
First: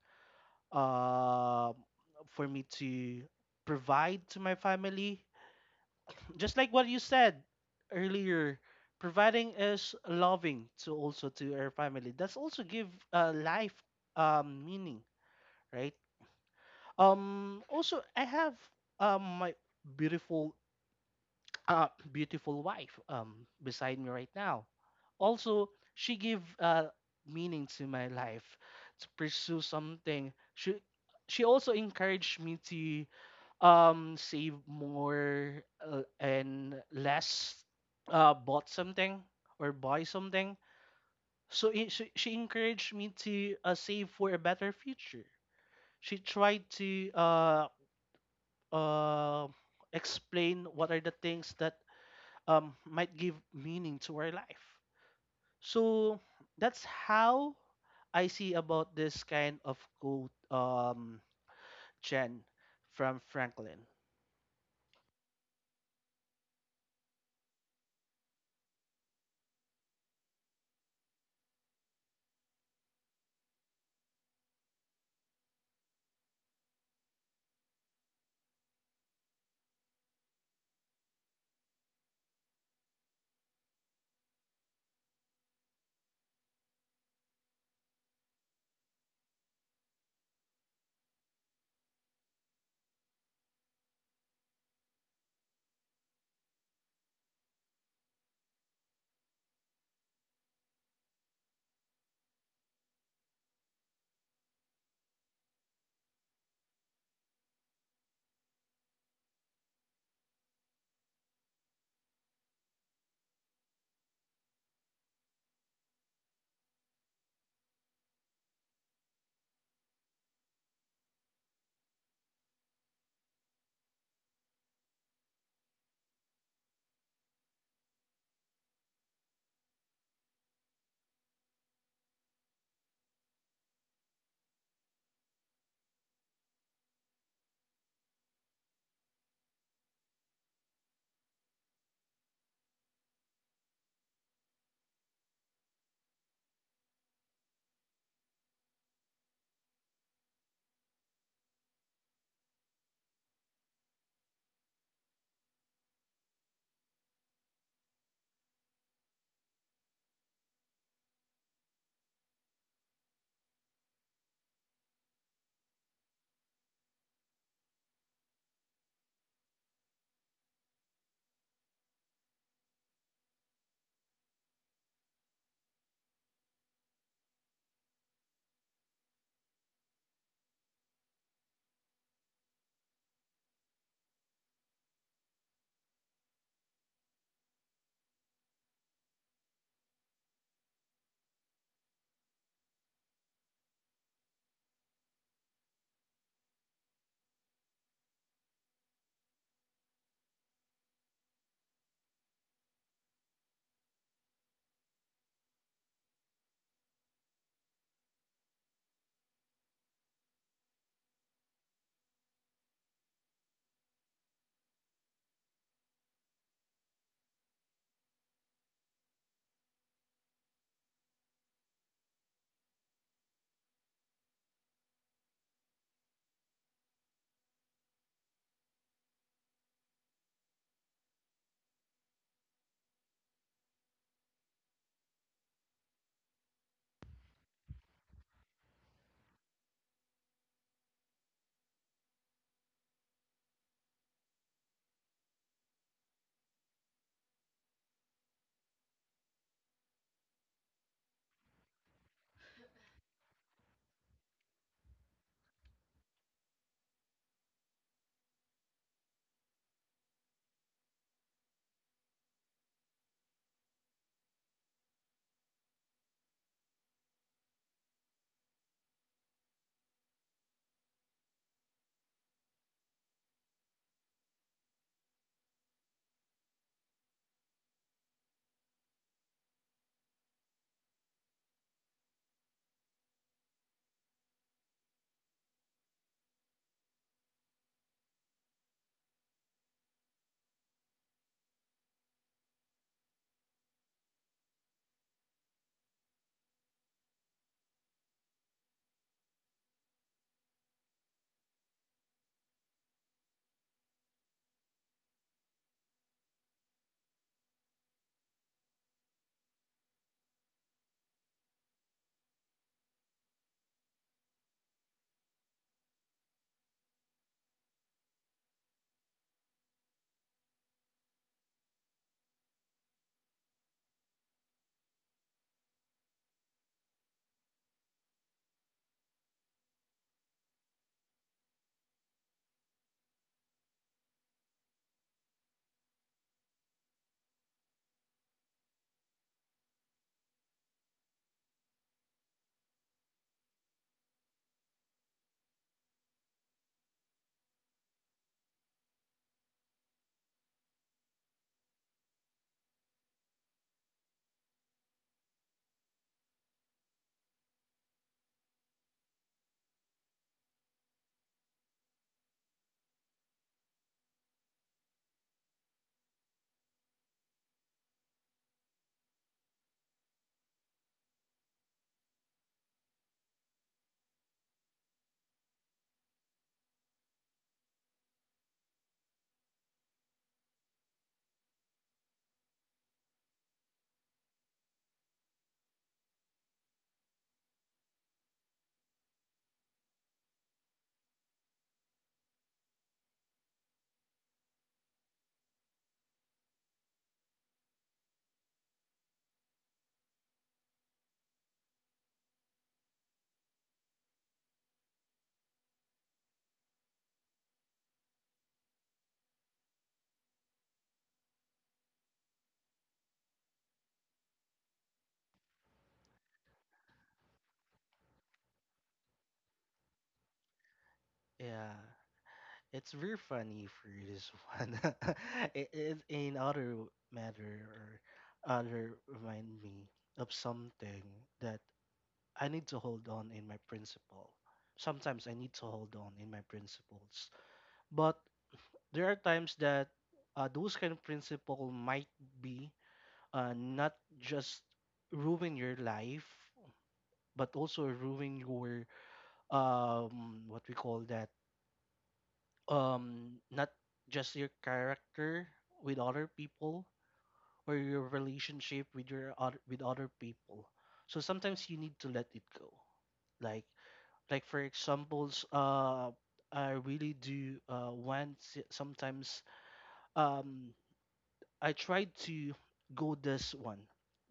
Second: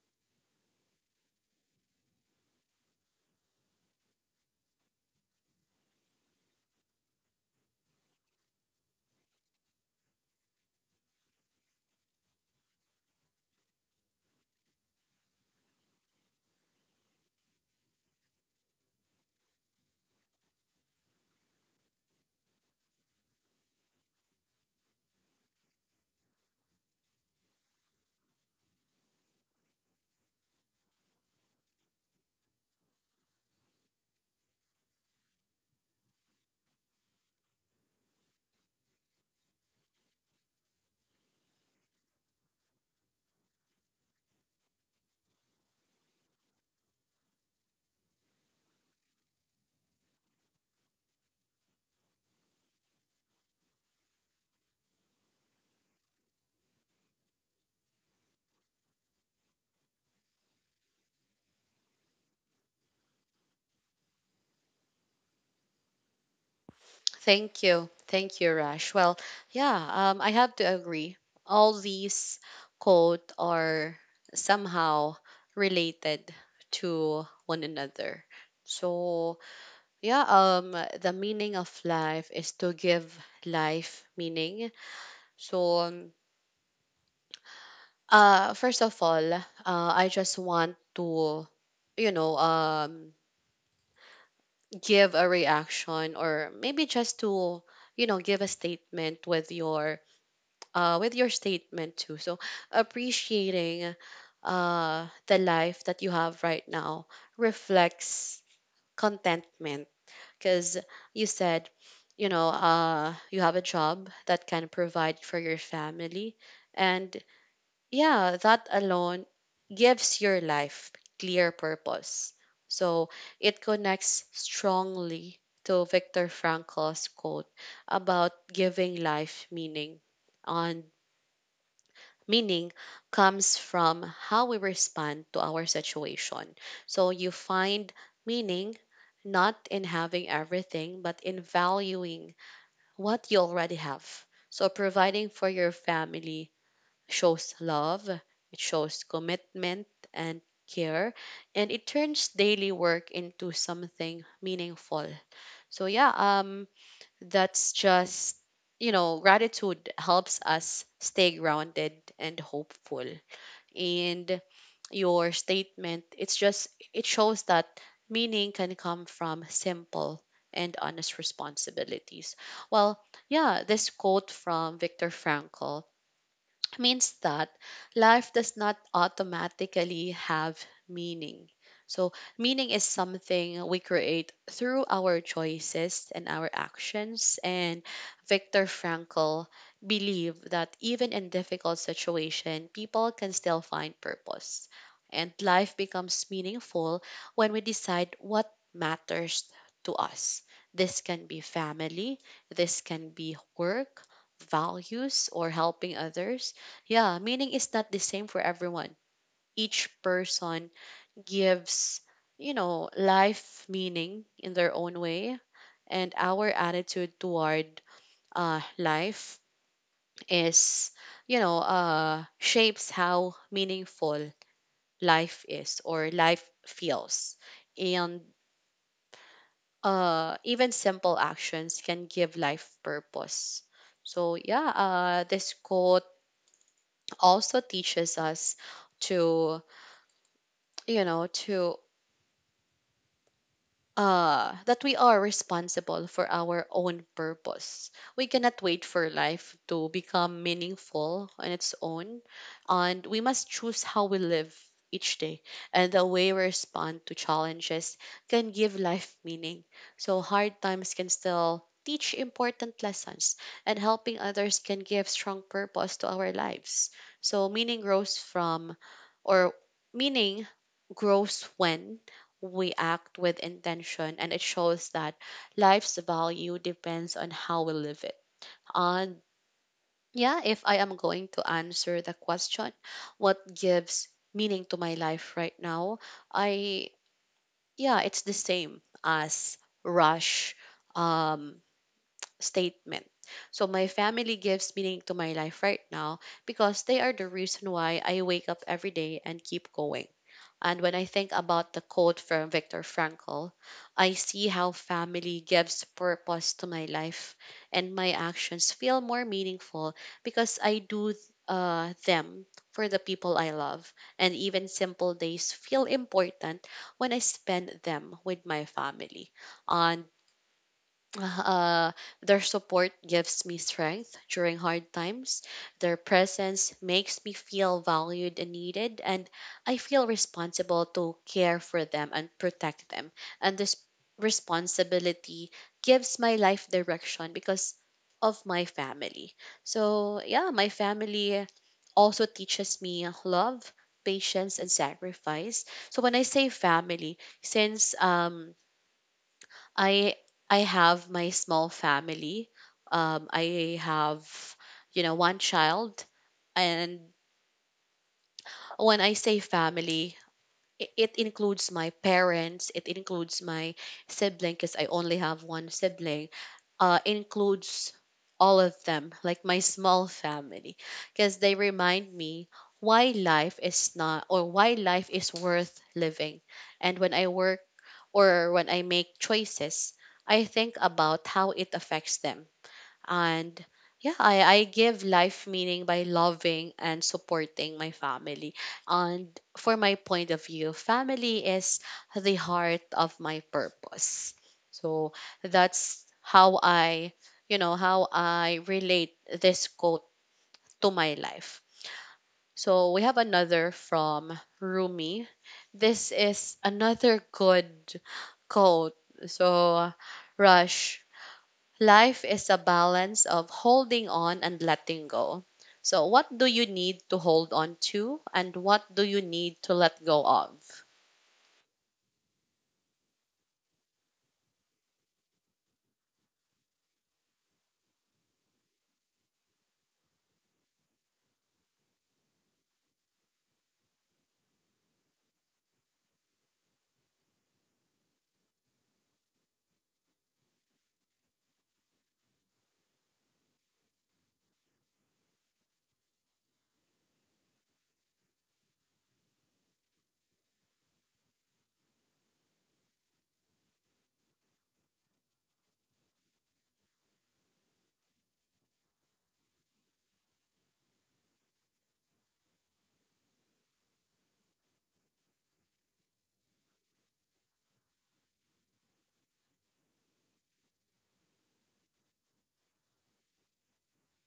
uh for me to provide to my family. Just like what you said earlier, providing is loving to also to our family. That's also give, life, meaning, right? Also, I have, my beautiful uh, beautiful wife, beside me right now. Also, she gave, meaning to my life to pursue something. She also encouraged me to, save more, and less, bought something or buy something. So she encouraged me to, save for a better future. She tried to, uh, explain what are the things that, might give meaning to our life. So that's how I see about this kind of quote, Jen, from Franklin. Thank you. Thank you, Rash. Well, yeah, I have to agree. All these quote are somehow related to one another. So yeah, the meaning of life is to give life meaning. So first of all, I just want to, you know, give a reaction or maybe just to, you know, give a statement with your statement too. So appreciating, the life that you have right now reflects contentment because you said, you know, you have a job that can provide for your family. And yeah, that alone gives your life clear purpose. So it connects strongly to Viktor Frankl's quote about giving life meaning on meaning comes from how we respond to our situation. So you find meaning not in having everything, but in valuing what you already have. So providing for your family shows love, it shows commitment and care, and it turns daily work into something meaningful. So yeah, that's just you know, gratitude helps us stay grounded and hopeful, and your statement, it's just it shows that meaning can come from simple and honest responsibilities. Well, yeah, this quote from Viktor Frankl means that life does not automatically have meaning. So, meaning is something we create through our choices and our actions. And Viktor Frankl believed that even in difficult situation, people can still find purpose. And life becomes meaningful when we decide what matters to us. This can be family, this can be work, values or helping others. Yeah, meaning is not the same for everyone. Each person gives, you know, life meaning in their own way, and our attitude toward, life is, you know, shapes how meaningful life is, or life feels. And even simple actions can give life purpose. So, yeah, this quote also teaches us to you know to that we are responsible for our own purpose. We cannot wait for life to become meaningful on its own, and we must choose how we live each day, and the way we respond to challenges can give life meaning. So hard times can still teach important lessons, and helping others can give strong purpose to our lives. So or meaning grows when we act with intention, and it shows that life's value depends on how we live it. And yeah, if I am going to answer the question, what gives meaning to my life right now? I yeah, it's the same as Rush um statement. So my family gives meaning to my life right now because they are the reason why I wake up every day and keep going. And when I think about the quote from Viktor Frankl, I see how family gives purpose to my life, and my actions feel more meaningful because I do them for the people I love. And even simple days feel important when I spend them with my family. On uh, their support gives me strength during hard times. Their presence makes me feel valued and needed, and I feel responsible to care for them and protect them. And this responsibility gives my life direction because of my family. So, yeah, my family also teaches me love, patience, and sacrifice. So, when I say family, since I I have my small family. I have, you know, one child, and when I say family, it includes my parents, it includes my sibling, because I only have one sibling. Includes all of them, like my small family, because they remind me why life is not or why life is worth living. And when I work, or when I make choices, I think about how it affects them. And yeah, I give life meaning by loving and supporting my family. And for my point of view, family is the heart of my purpose. So that's how I you know how I relate this quote to my life. So we have another from Rumi. This is another good quote. So, Rush, life is a balance of holding on and letting go. So, what do you need to hold on to, and what do you need to let go of? Yeah, it's very funny for this one. In other matter or other remind me of something that I need to hold on in my principle. Sometimes I need to hold on in my principles, but there are times that, those kind of principle might be, not just ruin your life but also ruin your, what we call that, not just your character with other people or your relationship with your other with other people. So sometimes you need to let it go. Like like for examples, I really do, sometimes, um I tried to go this one,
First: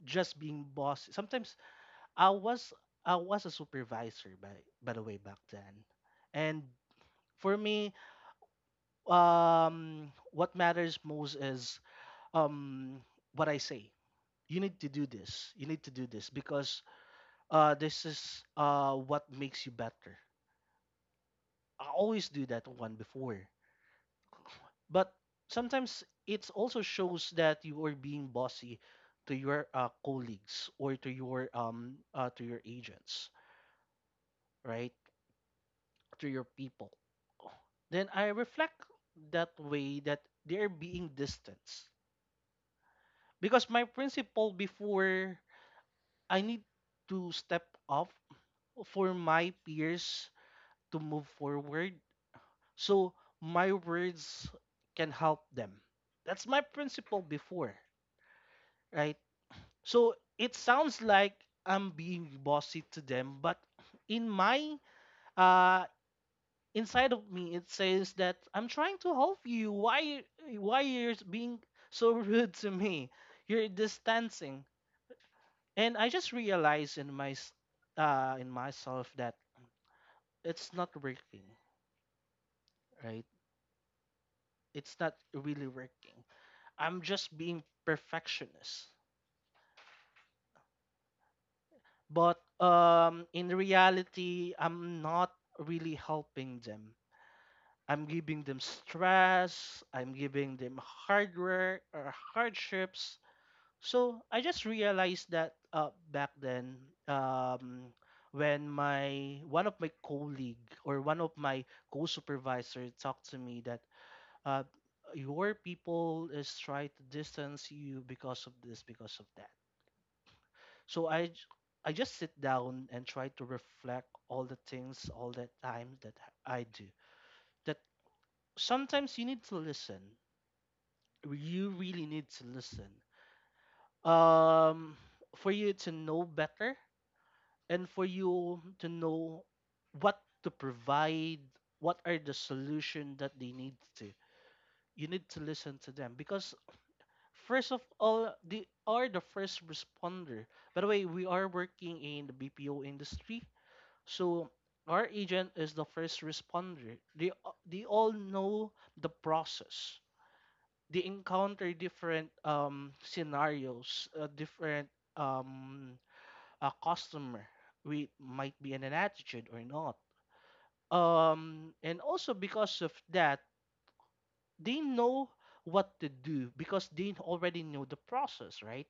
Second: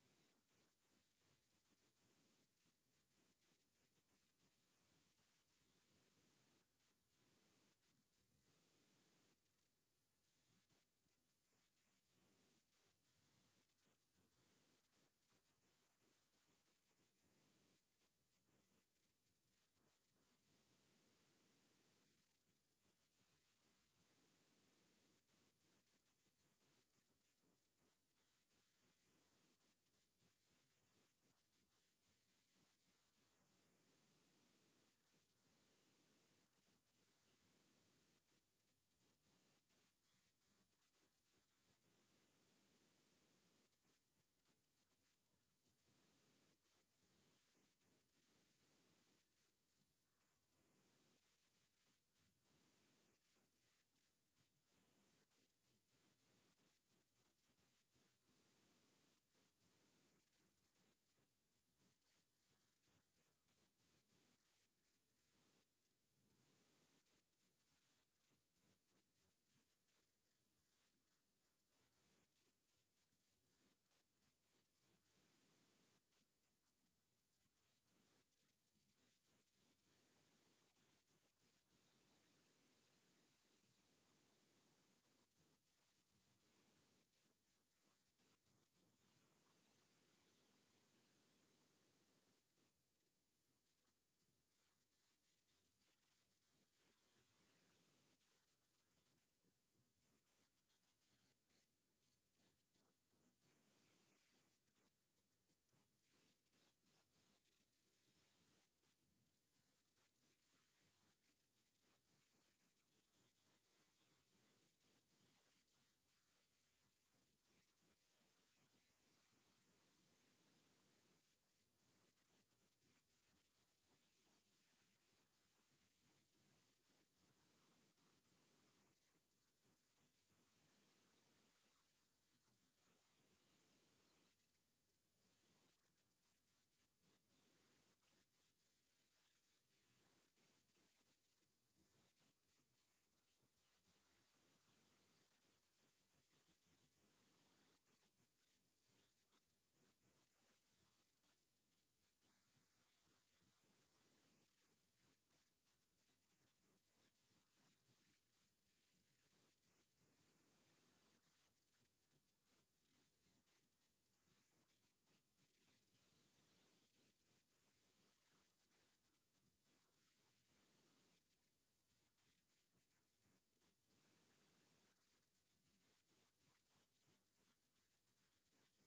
just being boss. Sometimes I was I was a supervisor, by the way back then, and for me, what matters most is, um what I say. You need to do this. You need to do this because, this is, what makes you better. I always do that one before. But sometimes it also shows that you are being bossy to your, colleagues or to your, to your agents, right? To your people. Then I reflect that way that they're being distanced because my principle before, I need to step up for my peers to move forward. So my words can help them. That's my principle before, right? So it sounds like I'm being bossy to them, but in my uh inside of me it says that I'm trying to help you. Why you're being so rude to me? You're distancing. And I just realized in myself that it's not working, right? It's not really working. I'm just being perfectionist. But, in reality I'm not really helping them. I'm giving them stress, I'm giving them hard work or hardships. So I just realized that, back then, um, when, my one of my colleague or one of my co-supervisor talked to me that, uh, your people is trying to distance you because of this, because of that. So I just sit down and try to reflect all the things, all the times that I do. That sometimes you need to listen, you really need to listen. Um, for you to know better and for you to know what to provide, what are the solution that they need to. You need to listen to them because first of all, they are the first responder. By the way, we are working in the BPO industry, so our agent is the first responder. They all know the process. They encounter different, scenarios, different, um, a customer with might be in an attitude or not. And also because of that, they know what to do because they already know the process, right?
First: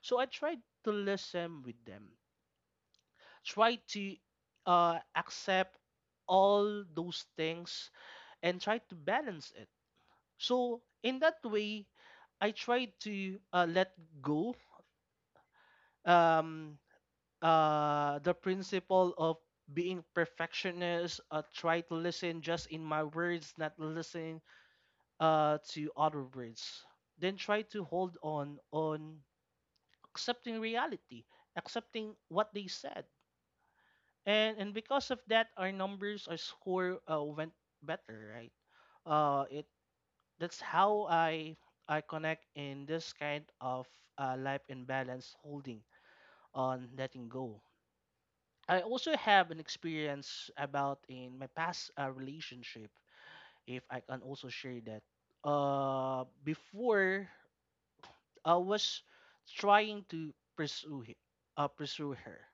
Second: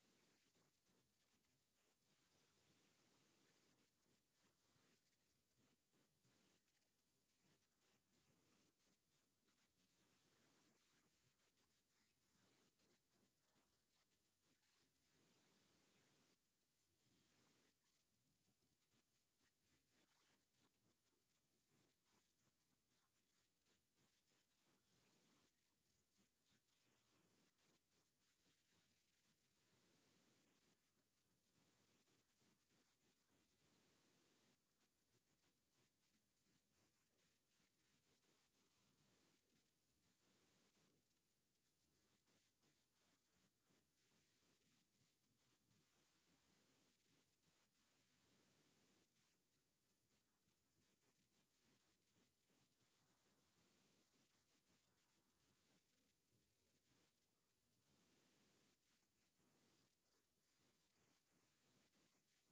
So I tried to listen with them, try to, accept all those things and try to balance it. So in that way, I try to, let go, um the principle of being perfectionist, try to listen just in my words, not listen, to other words, then try to hold on accepting reality, accepting what they said. And because of that, our numbers, our score, went better, right? It That's how I connect in this kind of, life imbalance, holding on, letting go. I also have an experience about in my past, relationship, if I can also share that. Before, I was trying to pursue her.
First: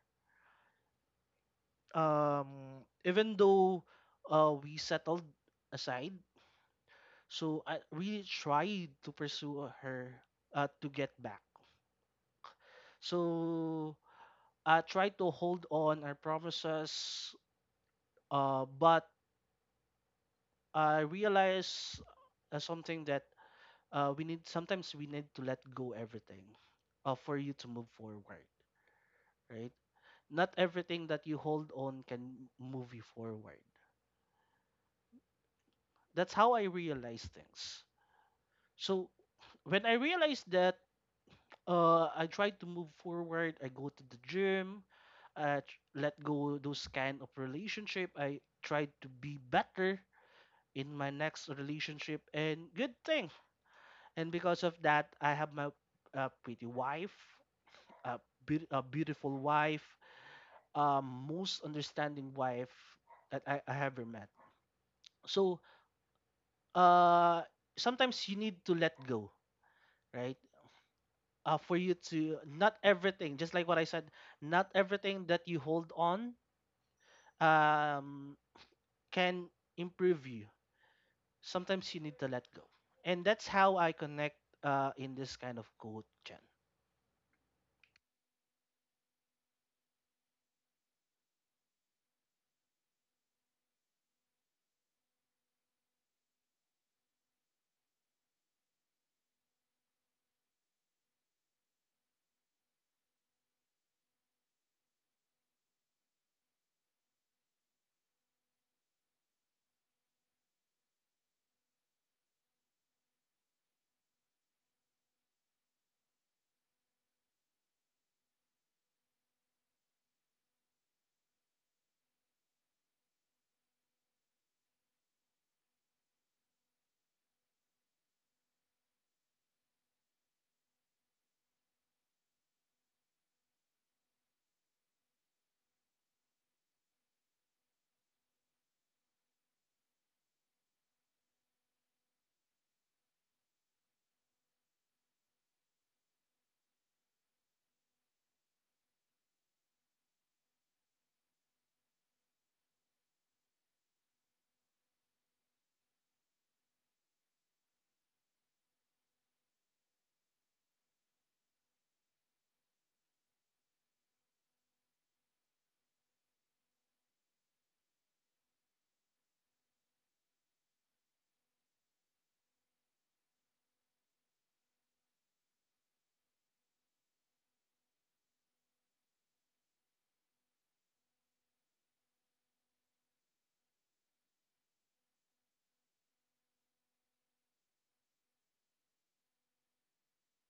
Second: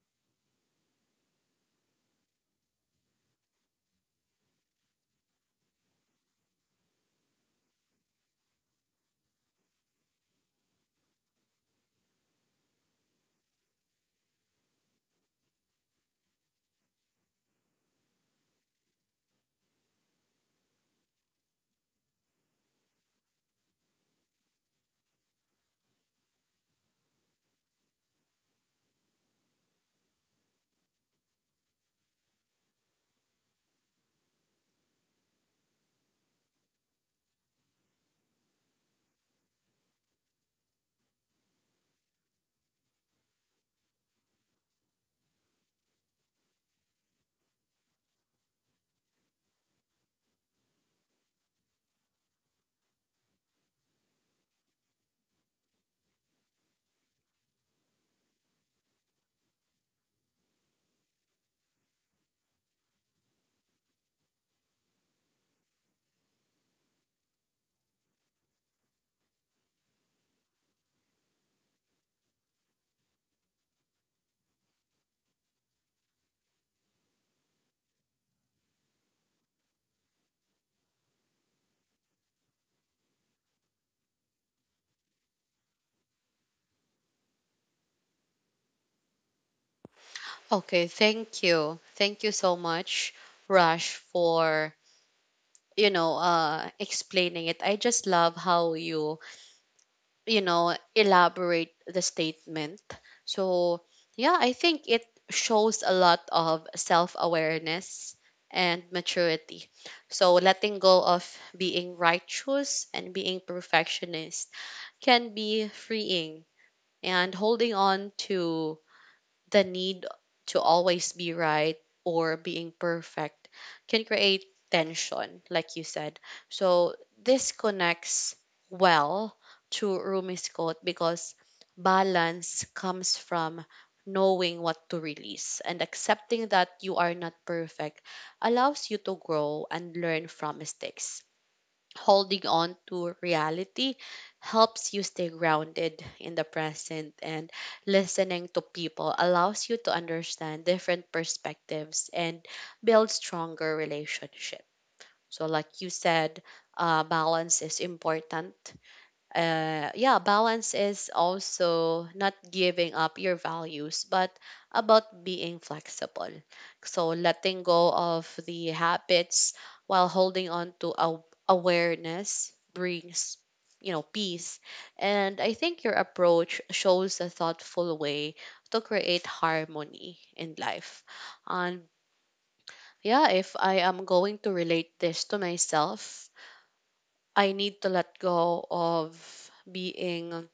Even though, we settled aside, so I really tried to pursue her, to get back. So I tried to hold on our promises, but I realized, something that, we need, sometimes we need to let go everything, for you to move forward, right? Not everything that you hold on can move you forward. That's how I realize things. So when I realized that, I tried to move forward. I go to the gym, let go those kind of relationship. I tried to be better in my next relationship, and good thing, and because of that I have my, pretty wife, a, a beautiful wife, most understanding wife that I ever met. So uh, sometimes you need to let go, right? For you to Not everything, just like what I said, not everything that you hold on, um, can improve you. Sometimes you need to let go, and that's how I connect, in this kind of quote, Chen. Okay, thank you. Thank you so much, Rush, for, you know, explaining it. I just love how you elaborate the statement. So, yeah, I think it shows a lot of self awareness and maturity. So, letting go of being righteous and being perfectionist can be freeing, and holding on to the need to always be right or being perfect can create tension, like you said. So this connects well to Rumi's quote, because balance comes from knowing what to release, and accepting that you are not perfect allows you to grow and learn from mistakes. Holding on to reality helps you stay grounded in the present, and listening to people allows you to understand different perspectives and build stronger relationship. So like you said, balance is important. Yeah, balance is also not giving up your values, but about being flexible. So letting go of the habits while holding on to awareness brings, you know, peace. And I think your approach shows a thoughtful way to create harmony in life. And yeah, if I am going to relate this to myself, I need to let go of being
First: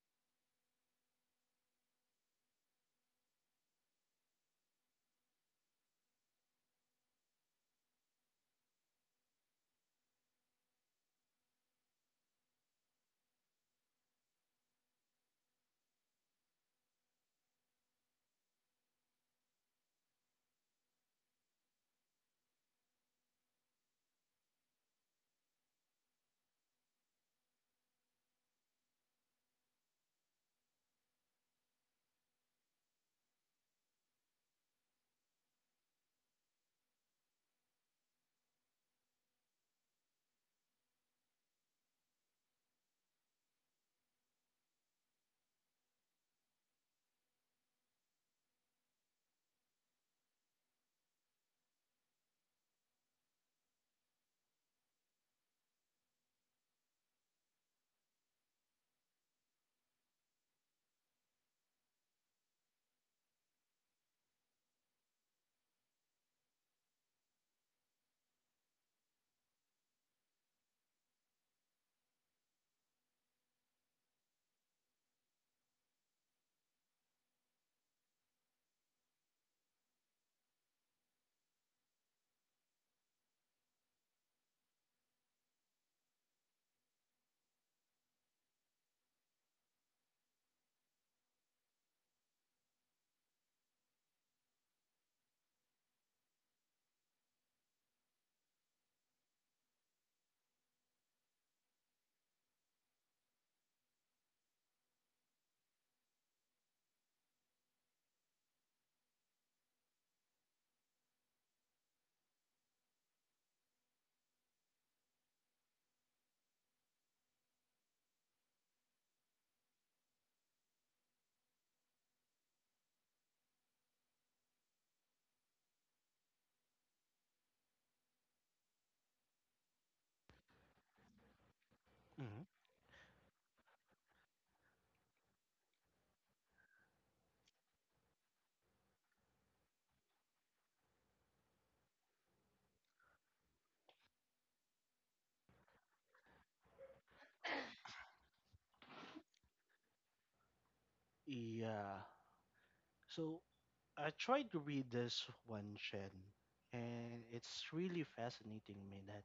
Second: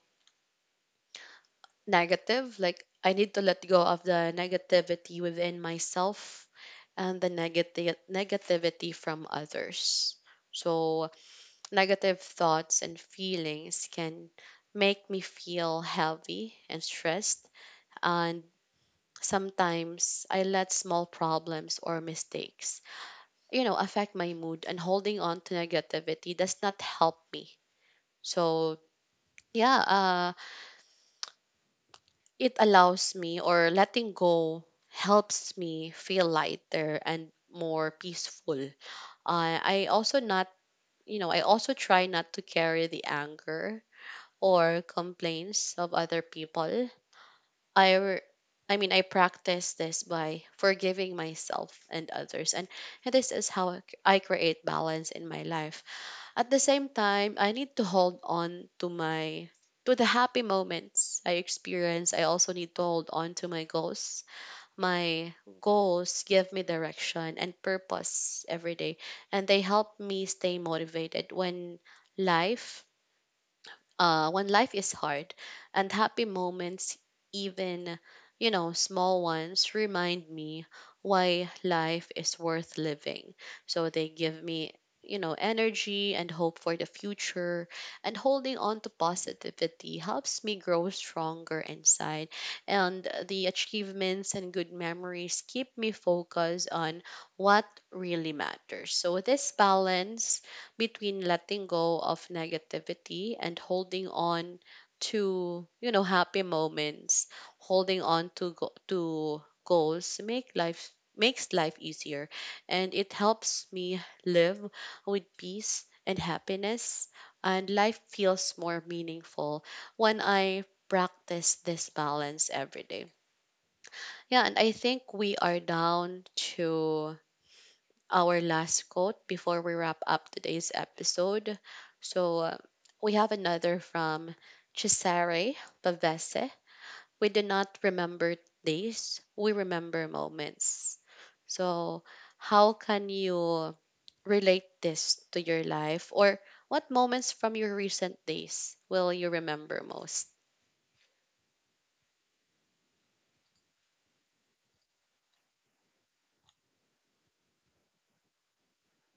negative. Like I need to let go of the negativity within myself and the negative negativity from others. So negative thoughts and feelings can make me feel heavy and stressed, and sometimes I let small problems or mistakes, you know, affect my mood, and holding on to negativity does not help me. So yeah, it allows me, or letting go helps me feel lighter and more peaceful. I also not, you know, I also try not to carry the anger or complaints of other people. I re- I mean, I practice this by forgiving myself and others, and this is how I create balance in my life. At the same time, I need to hold on to my to the happy moments I experience. I also need to hold on to my goals. My goals give me direction and purpose every day, and they help me stay motivated life when life is hard. And happy moments, even, you know, small ones, remind me why life is worth living. So they give me, you know, energy and hope for the future. And holding on to positivity helps me grow stronger inside. And the achievements and good memories keep me focused on what really matters. So this balance between letting go of negativity and holding on to, you know, happy moments, holding on to go- to goals makes life easier, and it helps me live with peace and happiness, and life feels more meaningful when I practice this balance every day. Yeah, and I think we are down to our last quote before we wrap up today's episode. Hmm. So we have another from Cesare Pavese. We do not remember days, we remember moments. So, how can you relate this to your life, or what moments from your recent days will you remember most? Yeah. So I tried to read this one, Shen, and it's really fascinating me that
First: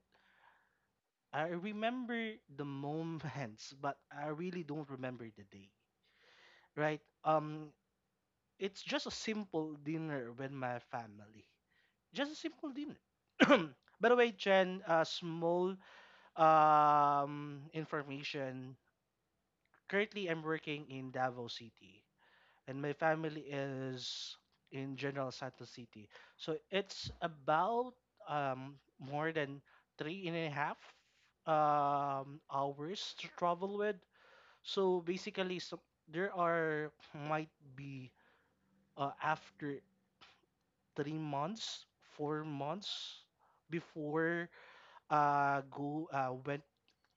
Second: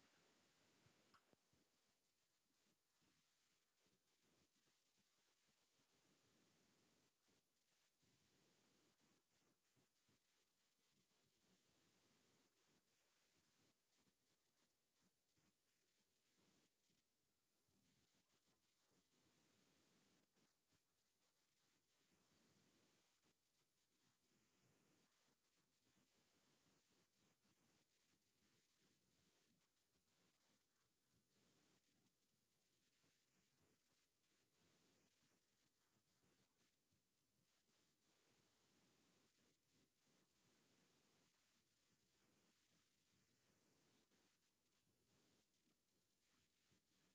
I remember the moments, but I really don't remember the day, right? It's just a simple dinner with my family. Just a simple dinner. By the way, Jen, small, information. Currently, I'm working in Davao City, and my family is in General Santos City. So it's about, more than three and a half, hours to travel with. So basically, so there are might be, after 3 months, 4 months before, go went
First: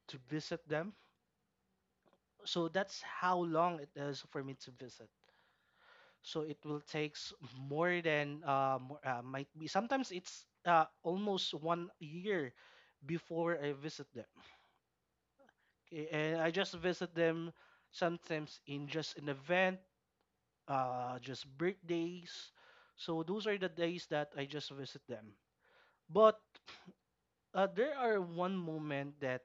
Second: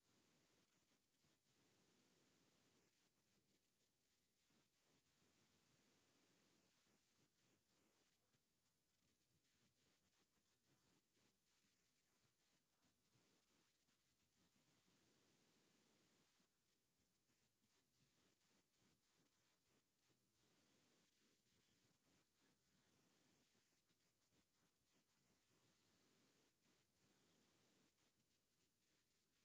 to visit them. So that's how long it is for me to visit. So it will takes more than, might be sometimes it's, almost one year before I visit them. Okay, and I just visit them sometimes in just an event, just birthdays. So those are the days that I just visit them. But, there are one moment that,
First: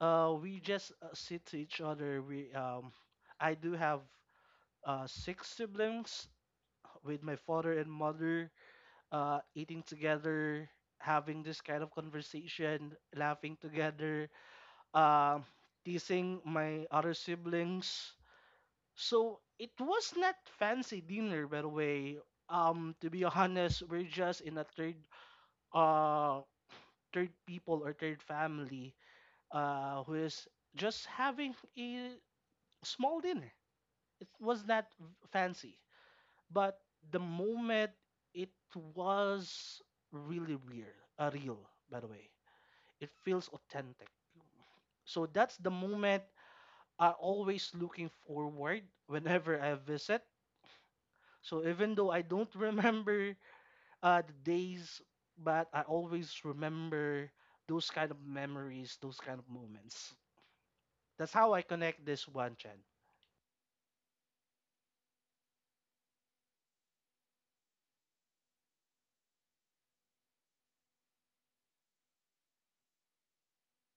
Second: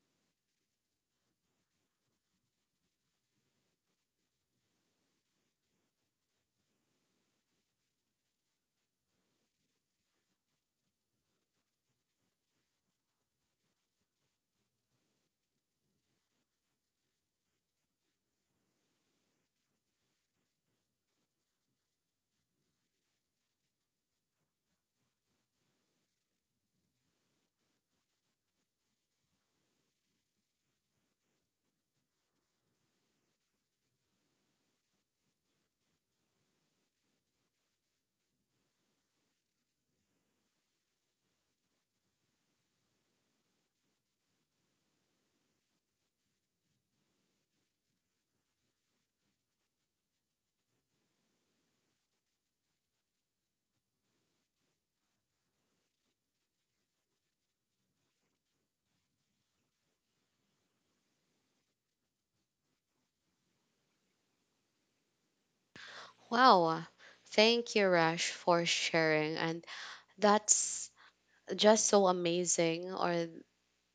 we just, sit to each other. We I do have, 6 siblings with my father and mother, eating together, having this kind of conversation, laughing together, uh, teasing my other siblings. So it was not fancy dinner, by the way. To be honest, we're just in a uh, third people or third family, who is just having a small dinner. It was not fancy. But the moment, it was really real, by the way, it feels authentic. So that's the moment I always looking forward whenever I visit. So even though I don't remember, the days, but I always remember those kind of memories, those kind of moments. That's how I connect this one, Chen. Wow, thank you, Rash, for sharing. And that's just so amazing, or,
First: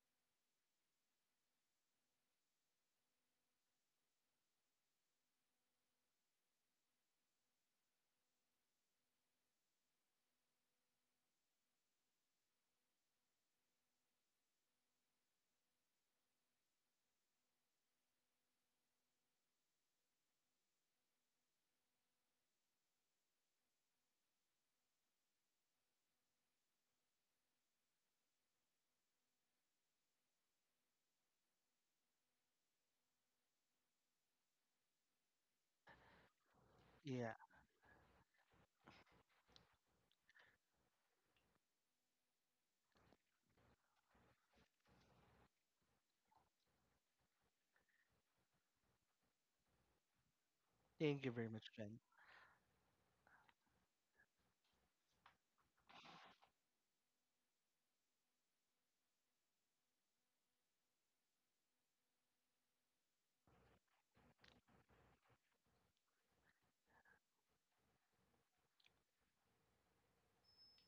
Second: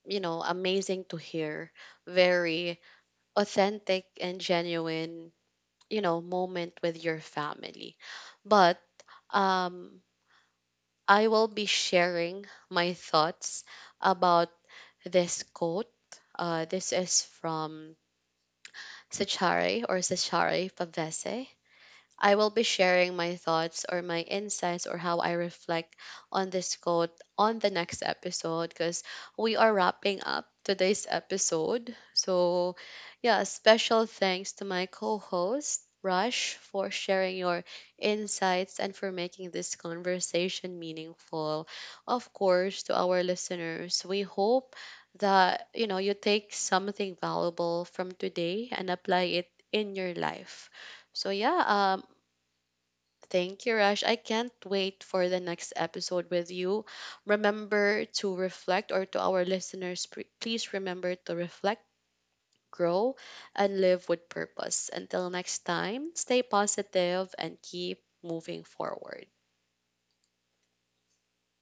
you know, amazing to hear. Very authentic and genuine, you know, moment with your family. But um, I will be sharing my thoughts about this quote. This is from Sachari Pavese. I will be sharing my thoughts, or my insights, or how I reflect on this quote on the next episode, because we are wrapping up today's episode. So, yeah, special thanks to my co host, Rush, for Yeah. sharing your insights and for making this conversation meaningful. Of course, to our listeners, we hope that, you know, you take something valuable from today and apply it in your life. Thank you So very much, yeah, Chen. Thank you, Rush. I can't wait for the next episode with you. Remember to reflect, or to our listeners, please remember to reflect, grow, and live with purpose. Until next time, stay positive and keep moving forward.